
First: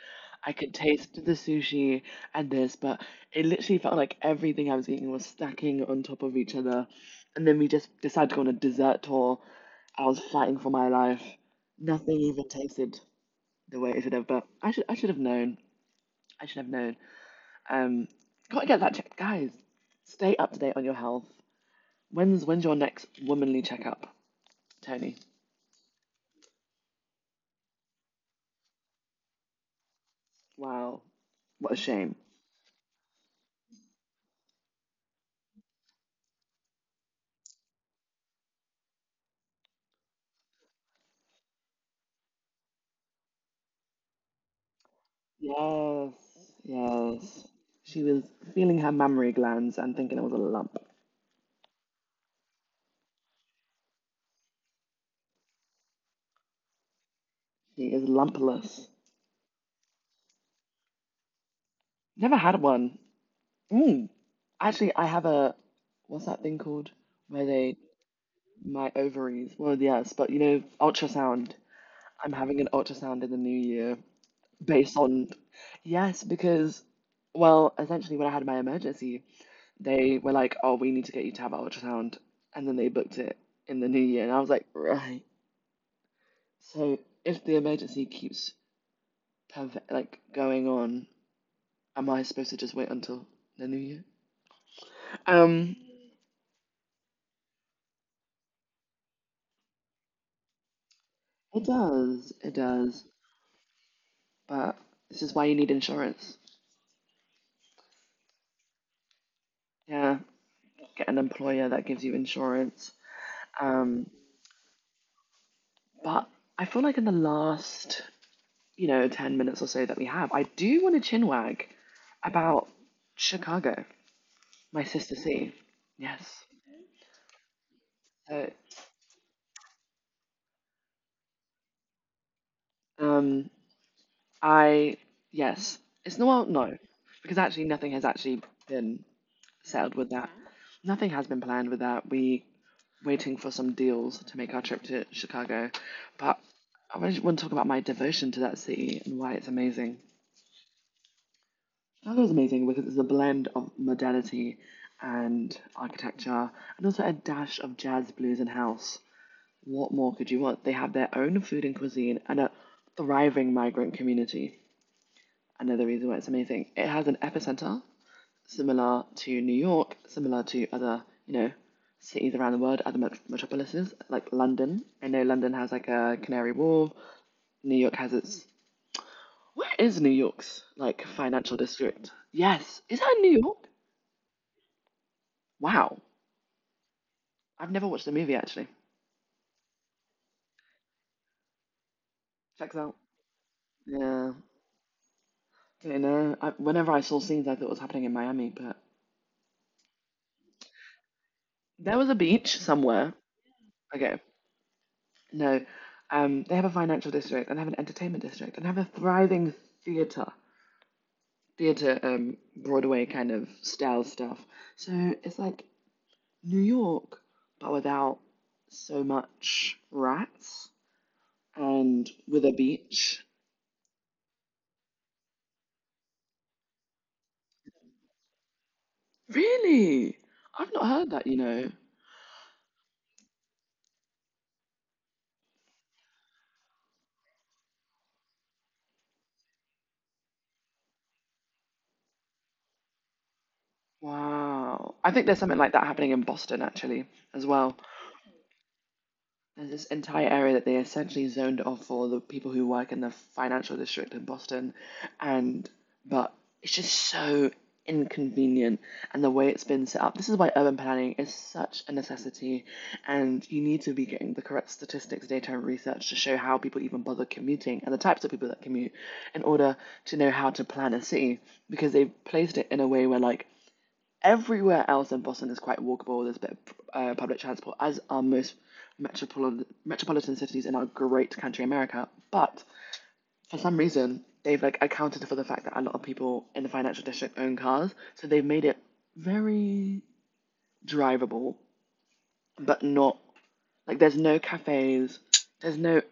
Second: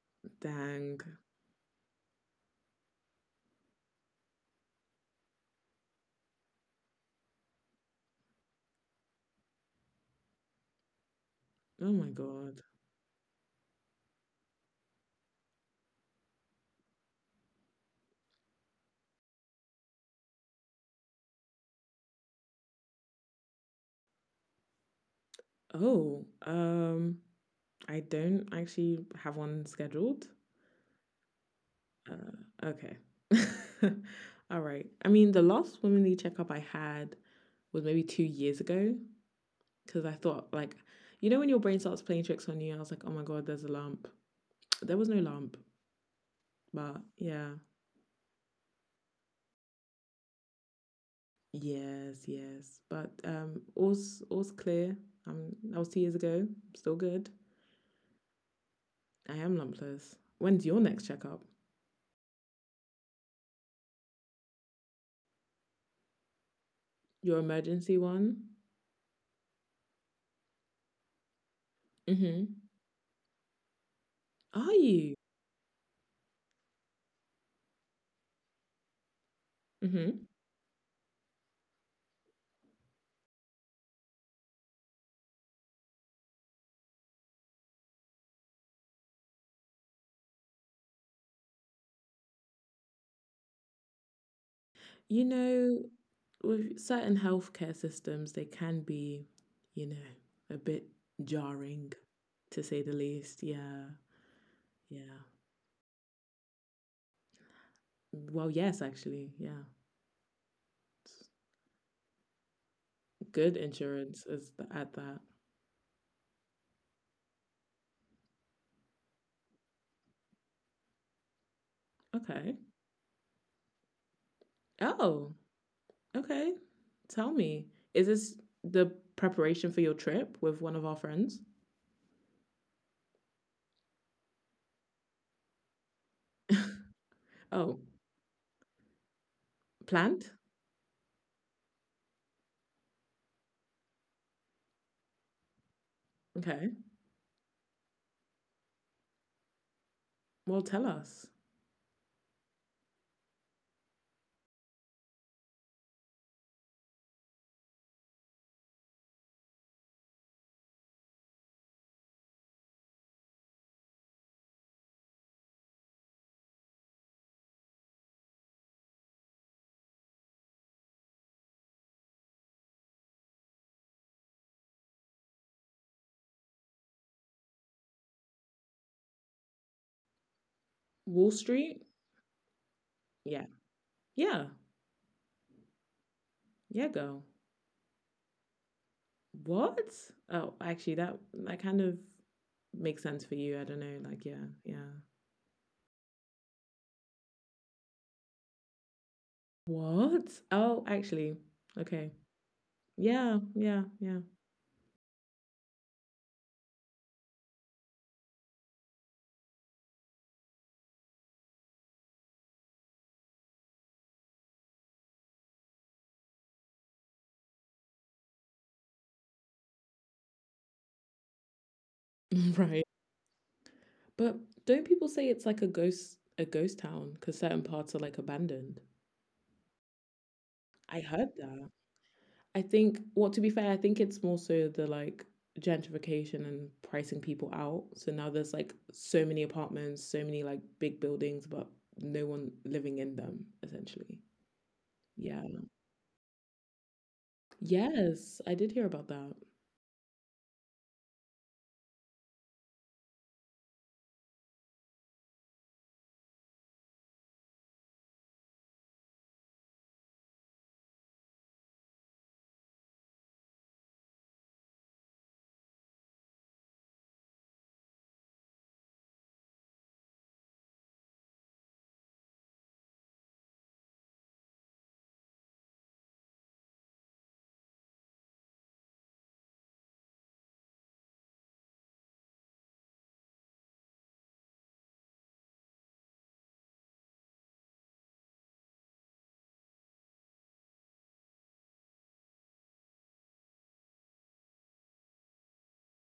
[SPEAKER 2] I could
[SPEAKER 1] dang.
[SPEAKER 2] taste the sushi and this." But it literally felt like everything I was eating was stacking on top of each other. And then we just decided to go on a dessert tour. I was fighting for my life.
[SPEAKER 1] Oh my
[SPEAKER 2] Nothing even
[SPEAKER 1] god.
[SPEAKER 2] tasted the way it should have. But I should have known. I should have known. Um, gotta get that checked, guys. Stay up to date on your health. When's your next womanly checkup, Tony?
[SPEAKER 1] Oh, I don't actually have one scheduled.
[SPEAKER 2] Wow, what a shame.
[SPEAKER 1] Okay. All right. I mean, the last womanly checkup I had was maybe 2 years ago, because I thought, like, you know, when your brain starts playing tricks on you, I was like, oh my god, there's a lump. There was no lump,
[SPEAKER 2] Yes,
[SPEAKER 1] but
[SPEAKER 2] yes.
[SPEAKER 1] yeah,
[SPEAKER 2] She was feeling her mammary glands and thinking it was a lump.
[SPEAKER 1] yes, yes. But all's clear. That was 2 years ago. Still good.
[SPEAKER 2] She is lumpless.
[SPEAKER 1] I am lumpless. When's your next checkup?
[SPEAKER 2] Never had one. Mm. Actually, I have a what's that thing called
[SPEAKER 1] Your
[SPEAKER 2] where they
[SPEAKER 1] emergency one?
[SPEAKER 2] my ovaries. Well, yes, but ultrasound. I'm
[SPEAKER 1] Mm-hmm.
[SPEAKER 2] having an ultrasound in the new year.
[SPEAKER 1] Are
[SPEAKER 2] Based
[SPEAKER 1] you?
[SPEAKER 2] on yes, because well essentially when I had my emergency, they
[SPEAKER 1] Mm-hmm.
[SPEAKER 2] were like, oh, we need to get you to have an ultrasound. And then they booked it in the new year, and I was like, right, so if the emergency keeps like going on, am I supposed to just wait until the new year?
[SPEAKER 1] You
[SPEAKER 2] um
[SPEAKER 1] know, with certain healthcare systems, they can be, you know, a bit
[SPEAKER 2] it
[SPEAKER 1] jarring,
[SPEAKER 2] does, it
[SPEAKER 1] to say the
[SPEAKER 2] does.
[SPEAKER 1] least. Yeah,
[SPEAKER 2] But
[SPEAKER 1] yeah.
[SPEAKER 2] this is why you need insurance.
[SPEAKER 1] Well, yes, actually, yeah.
[SPEAKER 2] Yeah, get an
[SPEAKER 1] It's
[SPEAKER 2] employer that gives you insurance.
[SPEAKER 1] Good
[SPEAKER 2] um
[SPEAKER 1] insurance is at that.
[SPEAKER 2] but I feel like in the last 10 minutes or so that we have, I do want to chinwag
[SPEAKER 1] Okay.
[SPEAKER 2] about Chicago, my sister
[SPEAKER 1] Oh,
[SPEAKER 2] C. Yes.
[SPEAKER 1] okay. Tell me, is this
[SPEAKER 2] So,
[SPEAKER 1] the preparation for your trip with one of our friends?
[SPEAKER 2] um, I, yes. It's no, well, no, because actually
[SPEAKER 1] Oh,
[SPEAKER 2] nothing has actually been settled with
[SPEAKER 1] planned?
[SPEAKER 2] that. Mhm. Nothing has been planned with that. We waiting for some deals to make our trip to Chicago, but
[SPEAKER 1] Okay.
[SPEAKER 2] I really want to talk about my devotion to that city and why it's amazing.
[SPEAKER 1] Well, tell us.
[SPEAKER 2] That was amazing because it's a blend of modernity and architecture and also a dash of jazz, blues, and house. What more could you want? They have their own food and cuisine and a thriving migrant community. Another reason why it's amazing. It has an epicenter similar to New York, similar to other, cities around the world, other metropolises like London. I know London has like a Canary Wharf. New York has its. Where is New York's like
[SPEAKER 1] Wall
[SPEAKER 2] financial
[SPEAKER 1] Street?
[SPEAKER 2] district? Yes, is that in New
[SPEAKER 1] Yeah.
[SPEAKER 2] York?
[SPEAKER 1] Yeah.
[SPEAKER 2] Wow.
[SPEAKER 1] Yeah, girl.
[SPEAKER 2] I've never watched the movie actually.
[SPEAKER 1] What? Oh, actually, that kind of
[SPEAKER 2] Check it out.
[SPEAKER 1] makes sense for you. I don't know. Like,
[SPEAKER 2] Yeah,
[SPEAKER 1] yeah, yeah.
[SPEAKER 2] you know. Whenever I saw scenes, I thought it was happening in Miami, but
[SPEAKER 1] What? Oh, actually,
[SPEAKER 2] there was
[SPEAKER 1] okay.
[SPEAKER 2] a beach somewhere.
[SPEAKER 1] Yeah, yeah, yeah.
[SPEAKER 2] Okay, no. They have a financial district and they have an entertainment district and they have a thriving theater, Broadway kind of style stuff. So it's like New York, but without so much rats and with a
[SPEAKER 1] Right.
[SPEAKER 2] beach.
[SPEAKER 1] But don't people say it's like a ghost town because certain parts are like abandoned?
[SPEAKER 2] Really? I've not
[SPEAKER 1] I
[SPEAKER 2] heard
[SPEAKER 1] heard
[SPEAKER 2] that, you
[SPEAKER 1] that.
[SPEAKER 2] know.
[SPEAKER 1] I think, well, to be fair, I think it's more so the, like, gentrification and pricing people out. So now there's like so many apartments, so many like big buildings, but no one living in them, essentially.
[SPEAKER 2] Wow. I think
[SPEAKER 1] Yeah.
[SPEAKER 2] there's something like that happening in Boston actually as well.
[SPEAKER 1] Yes, I did hear about that.
[SPEAKER 2] There's this entire area that they essentially zoned off for the people who work in the financial district in Boston. And but it's just so inconvenient and the way it's been set up. This is why urban planning is such a necessity and you need to be getting the correct statistics, data and research to show how people even bother commuting and the types of people that commute in order to know how to plan a city because they've placed it in a way where like everywhere else in Boston is quite walkable. There's a bit of public transport, as are most metropolitan cities in our great country America. But for some reason, they've like accounted for the fact that a lot of people in the financial district own cars, so they've made it very drivable, but not like there's no cafes, there's no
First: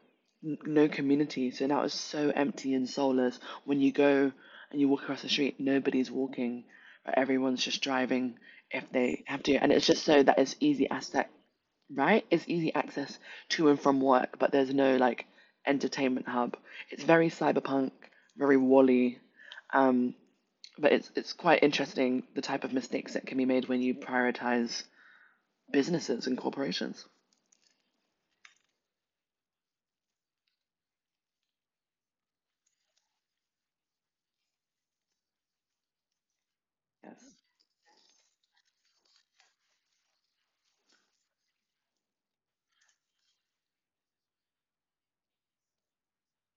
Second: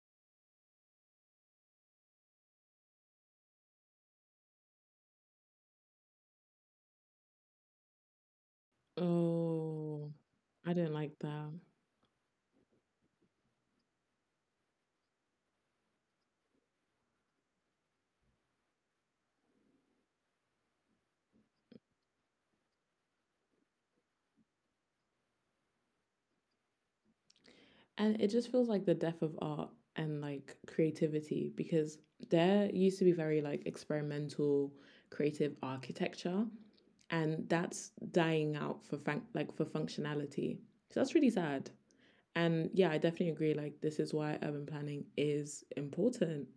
[SPEAKER 2] no community. So now it's so empty and soulless. When you go and you walk across the street, nobody's walking. Like, everyone's just driving if they have to. And it's just
[SPEAKER 1] Oh,
[SPEAKER 2] so that it's
[SPEAKER 1] I do
[SPEAKER 2] easy
[SPEAKER 1] not like
[SPEAKER 2] access,
[SPEAKER 1] that.
[SPEAKER 2] right? It's easy access to and from work, but there's no like entertainment hub. It's very cyberpunk, very Wall-E. Um, but it's quite interesting the type of mistakes that can be made when you prioritize businesses and corporations.
[SPEAKER 1] And it just feels like the death of art and, like, creativity, because there used to be very, like, experimental, creative architecture,
[SPEAKER 2] Yes.
[SPEAKER 1] and that's dying out for like, for functionality. So that's really sad. And yeah, I definitely agree, like, this is why urban planning is important.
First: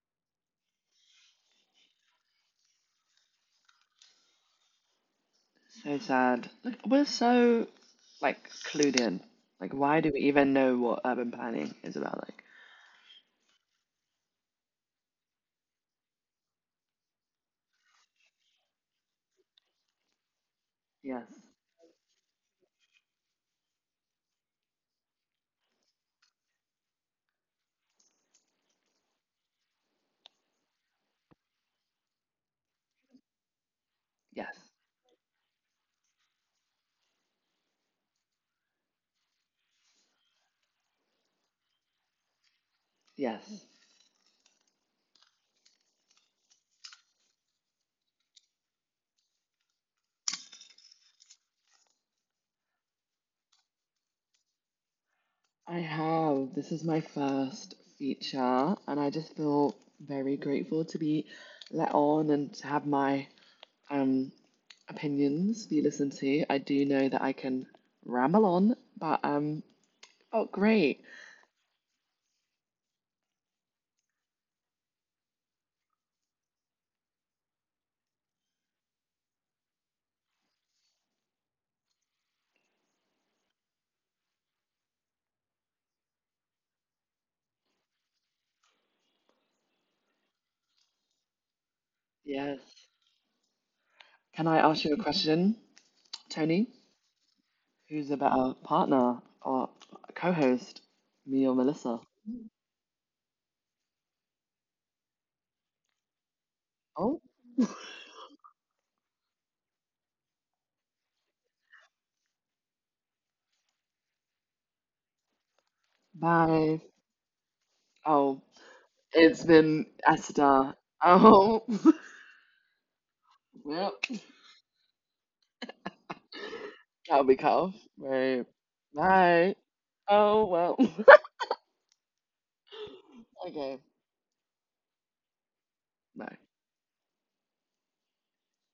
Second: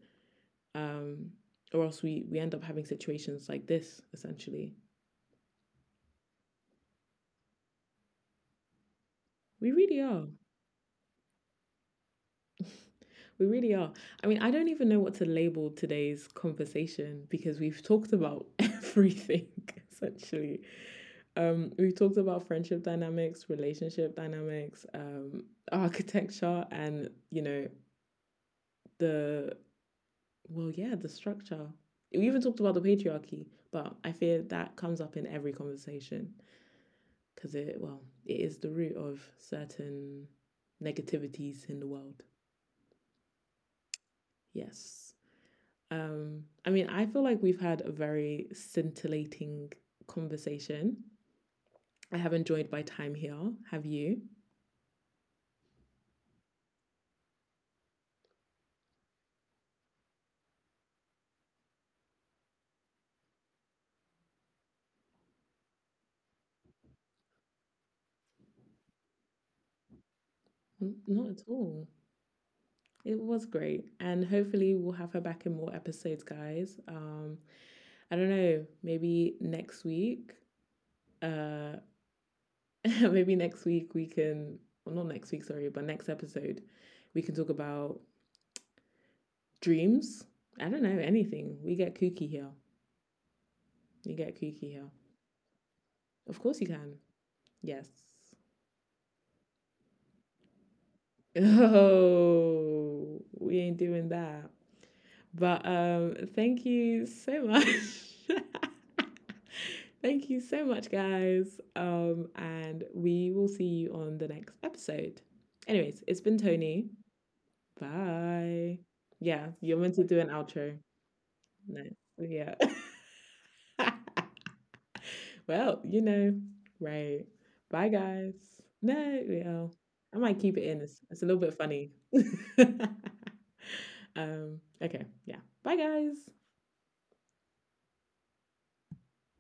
[SPEAKER 1] Um or else we end up having situations like this, essentially.
[SPEAKER 2] So sad. Like we're so like clued in.
[SPEAKER 1] We
[SPEAKER 2] Like
[SPEAKER 1] really
[SPEAKER 2] why do we
[SPEAKER 1] are.
[SPEAKER 2] even know what urban planning is about? Like
[SPEAKER 1] We really are. I mean, I don't even know what to label today's conversation, because we've talked about everything, essentially.
[SPEAKER 2] yes,
[SPEAKER 1] We've talked about friendship dynamics, relationship dynamics, architecture, and the, well, yeah, the structure. We even talked about the patriarchy, but I fear that
[SPEAKER 2] yes,
[SPEAKER 1] comes up in every conversation, because it well, it is the root of certain negativities in the world.
[SPEAKER 2] yes.
[SPEAKER 1] Yes. I mean, I feel like we've had a very scintillating conversation. I have enjoyed my time here. Have you?
[SPEAKER 2] I have. This is my first feature, and I just feel very grateful to be let on and to have my um opinions be listened to. I do know that I can ramble on, but oh
[SPEAKER 1] Not
[SPEAKER 2] great.
[SPEAKER 1] at all. It was great. And hopefully, we'll have her back in more episodes, guys. I don't know, maybe next week. Uh, maybe next week we can, well, not next week, sorry, but next episode, we can talk about dreams. I don't know, anything. We get kooky here.
[SPEAKER 2] Yes.
[SPEAKER 1] You get kooky
[SPEAKER 2] Can
[SPEAKER 1] here.
[SPEAKER 2] I ask you a question,
[SPEAKER 1] Of course, you can.
[SPEAKER 2] Tony?
[SPEAKER 1] Yes.
[SPEAKER 2] Who's a better partner or co-host, me or Melissa?
[SPEAKER 1] Oh, we ain't doing that. But thank you so
[SPEAKER 2] Oh,
[SPEAKER 1] much. Thank you so much, guys. And we will see you on the next episode. Anyways, it's been Tony.
[SPEAKER 2] bye.
[SPEAKER 1] Bye.
[SPEAKER 2] Oh,
[SPEAKER 1] Yeah, you're
[SPEAKER 2] it's
[SPEAKER 1] meant to do
[SPEAKER 2] been
[SPEAKER 1] an outro.
[SPEAKER 2] Esther.
[SPEAKER 1] No.
[SPEAKER 2] Oh,
[SPEAKER 1] Yeah.
[SPEAKER 2] well,
[SPEAKER 1] Well, you know, right.
[SPEAKER 2] that'll be
[SPEAKER 1] Bye,
[SPEAKER 2] cut.
[SPEAKER 1] guys.
[SPEAKER 2] Right.
[SPEAKER 1] No, yeah.
[SPEAKER 2] Bye.
[SPEAKER 1] I might keep it in.
[SPEAKER 2] Oh,
[SPEAKER 1] It's,
[SPEAKER 2] well.
[SPEAKER 1] it's a little bit funny.
[SPEAKER 2] Okay.
[SPEAKER 1] Okay, yeah. Bye, guys.
[SPEAKER 2] Bye.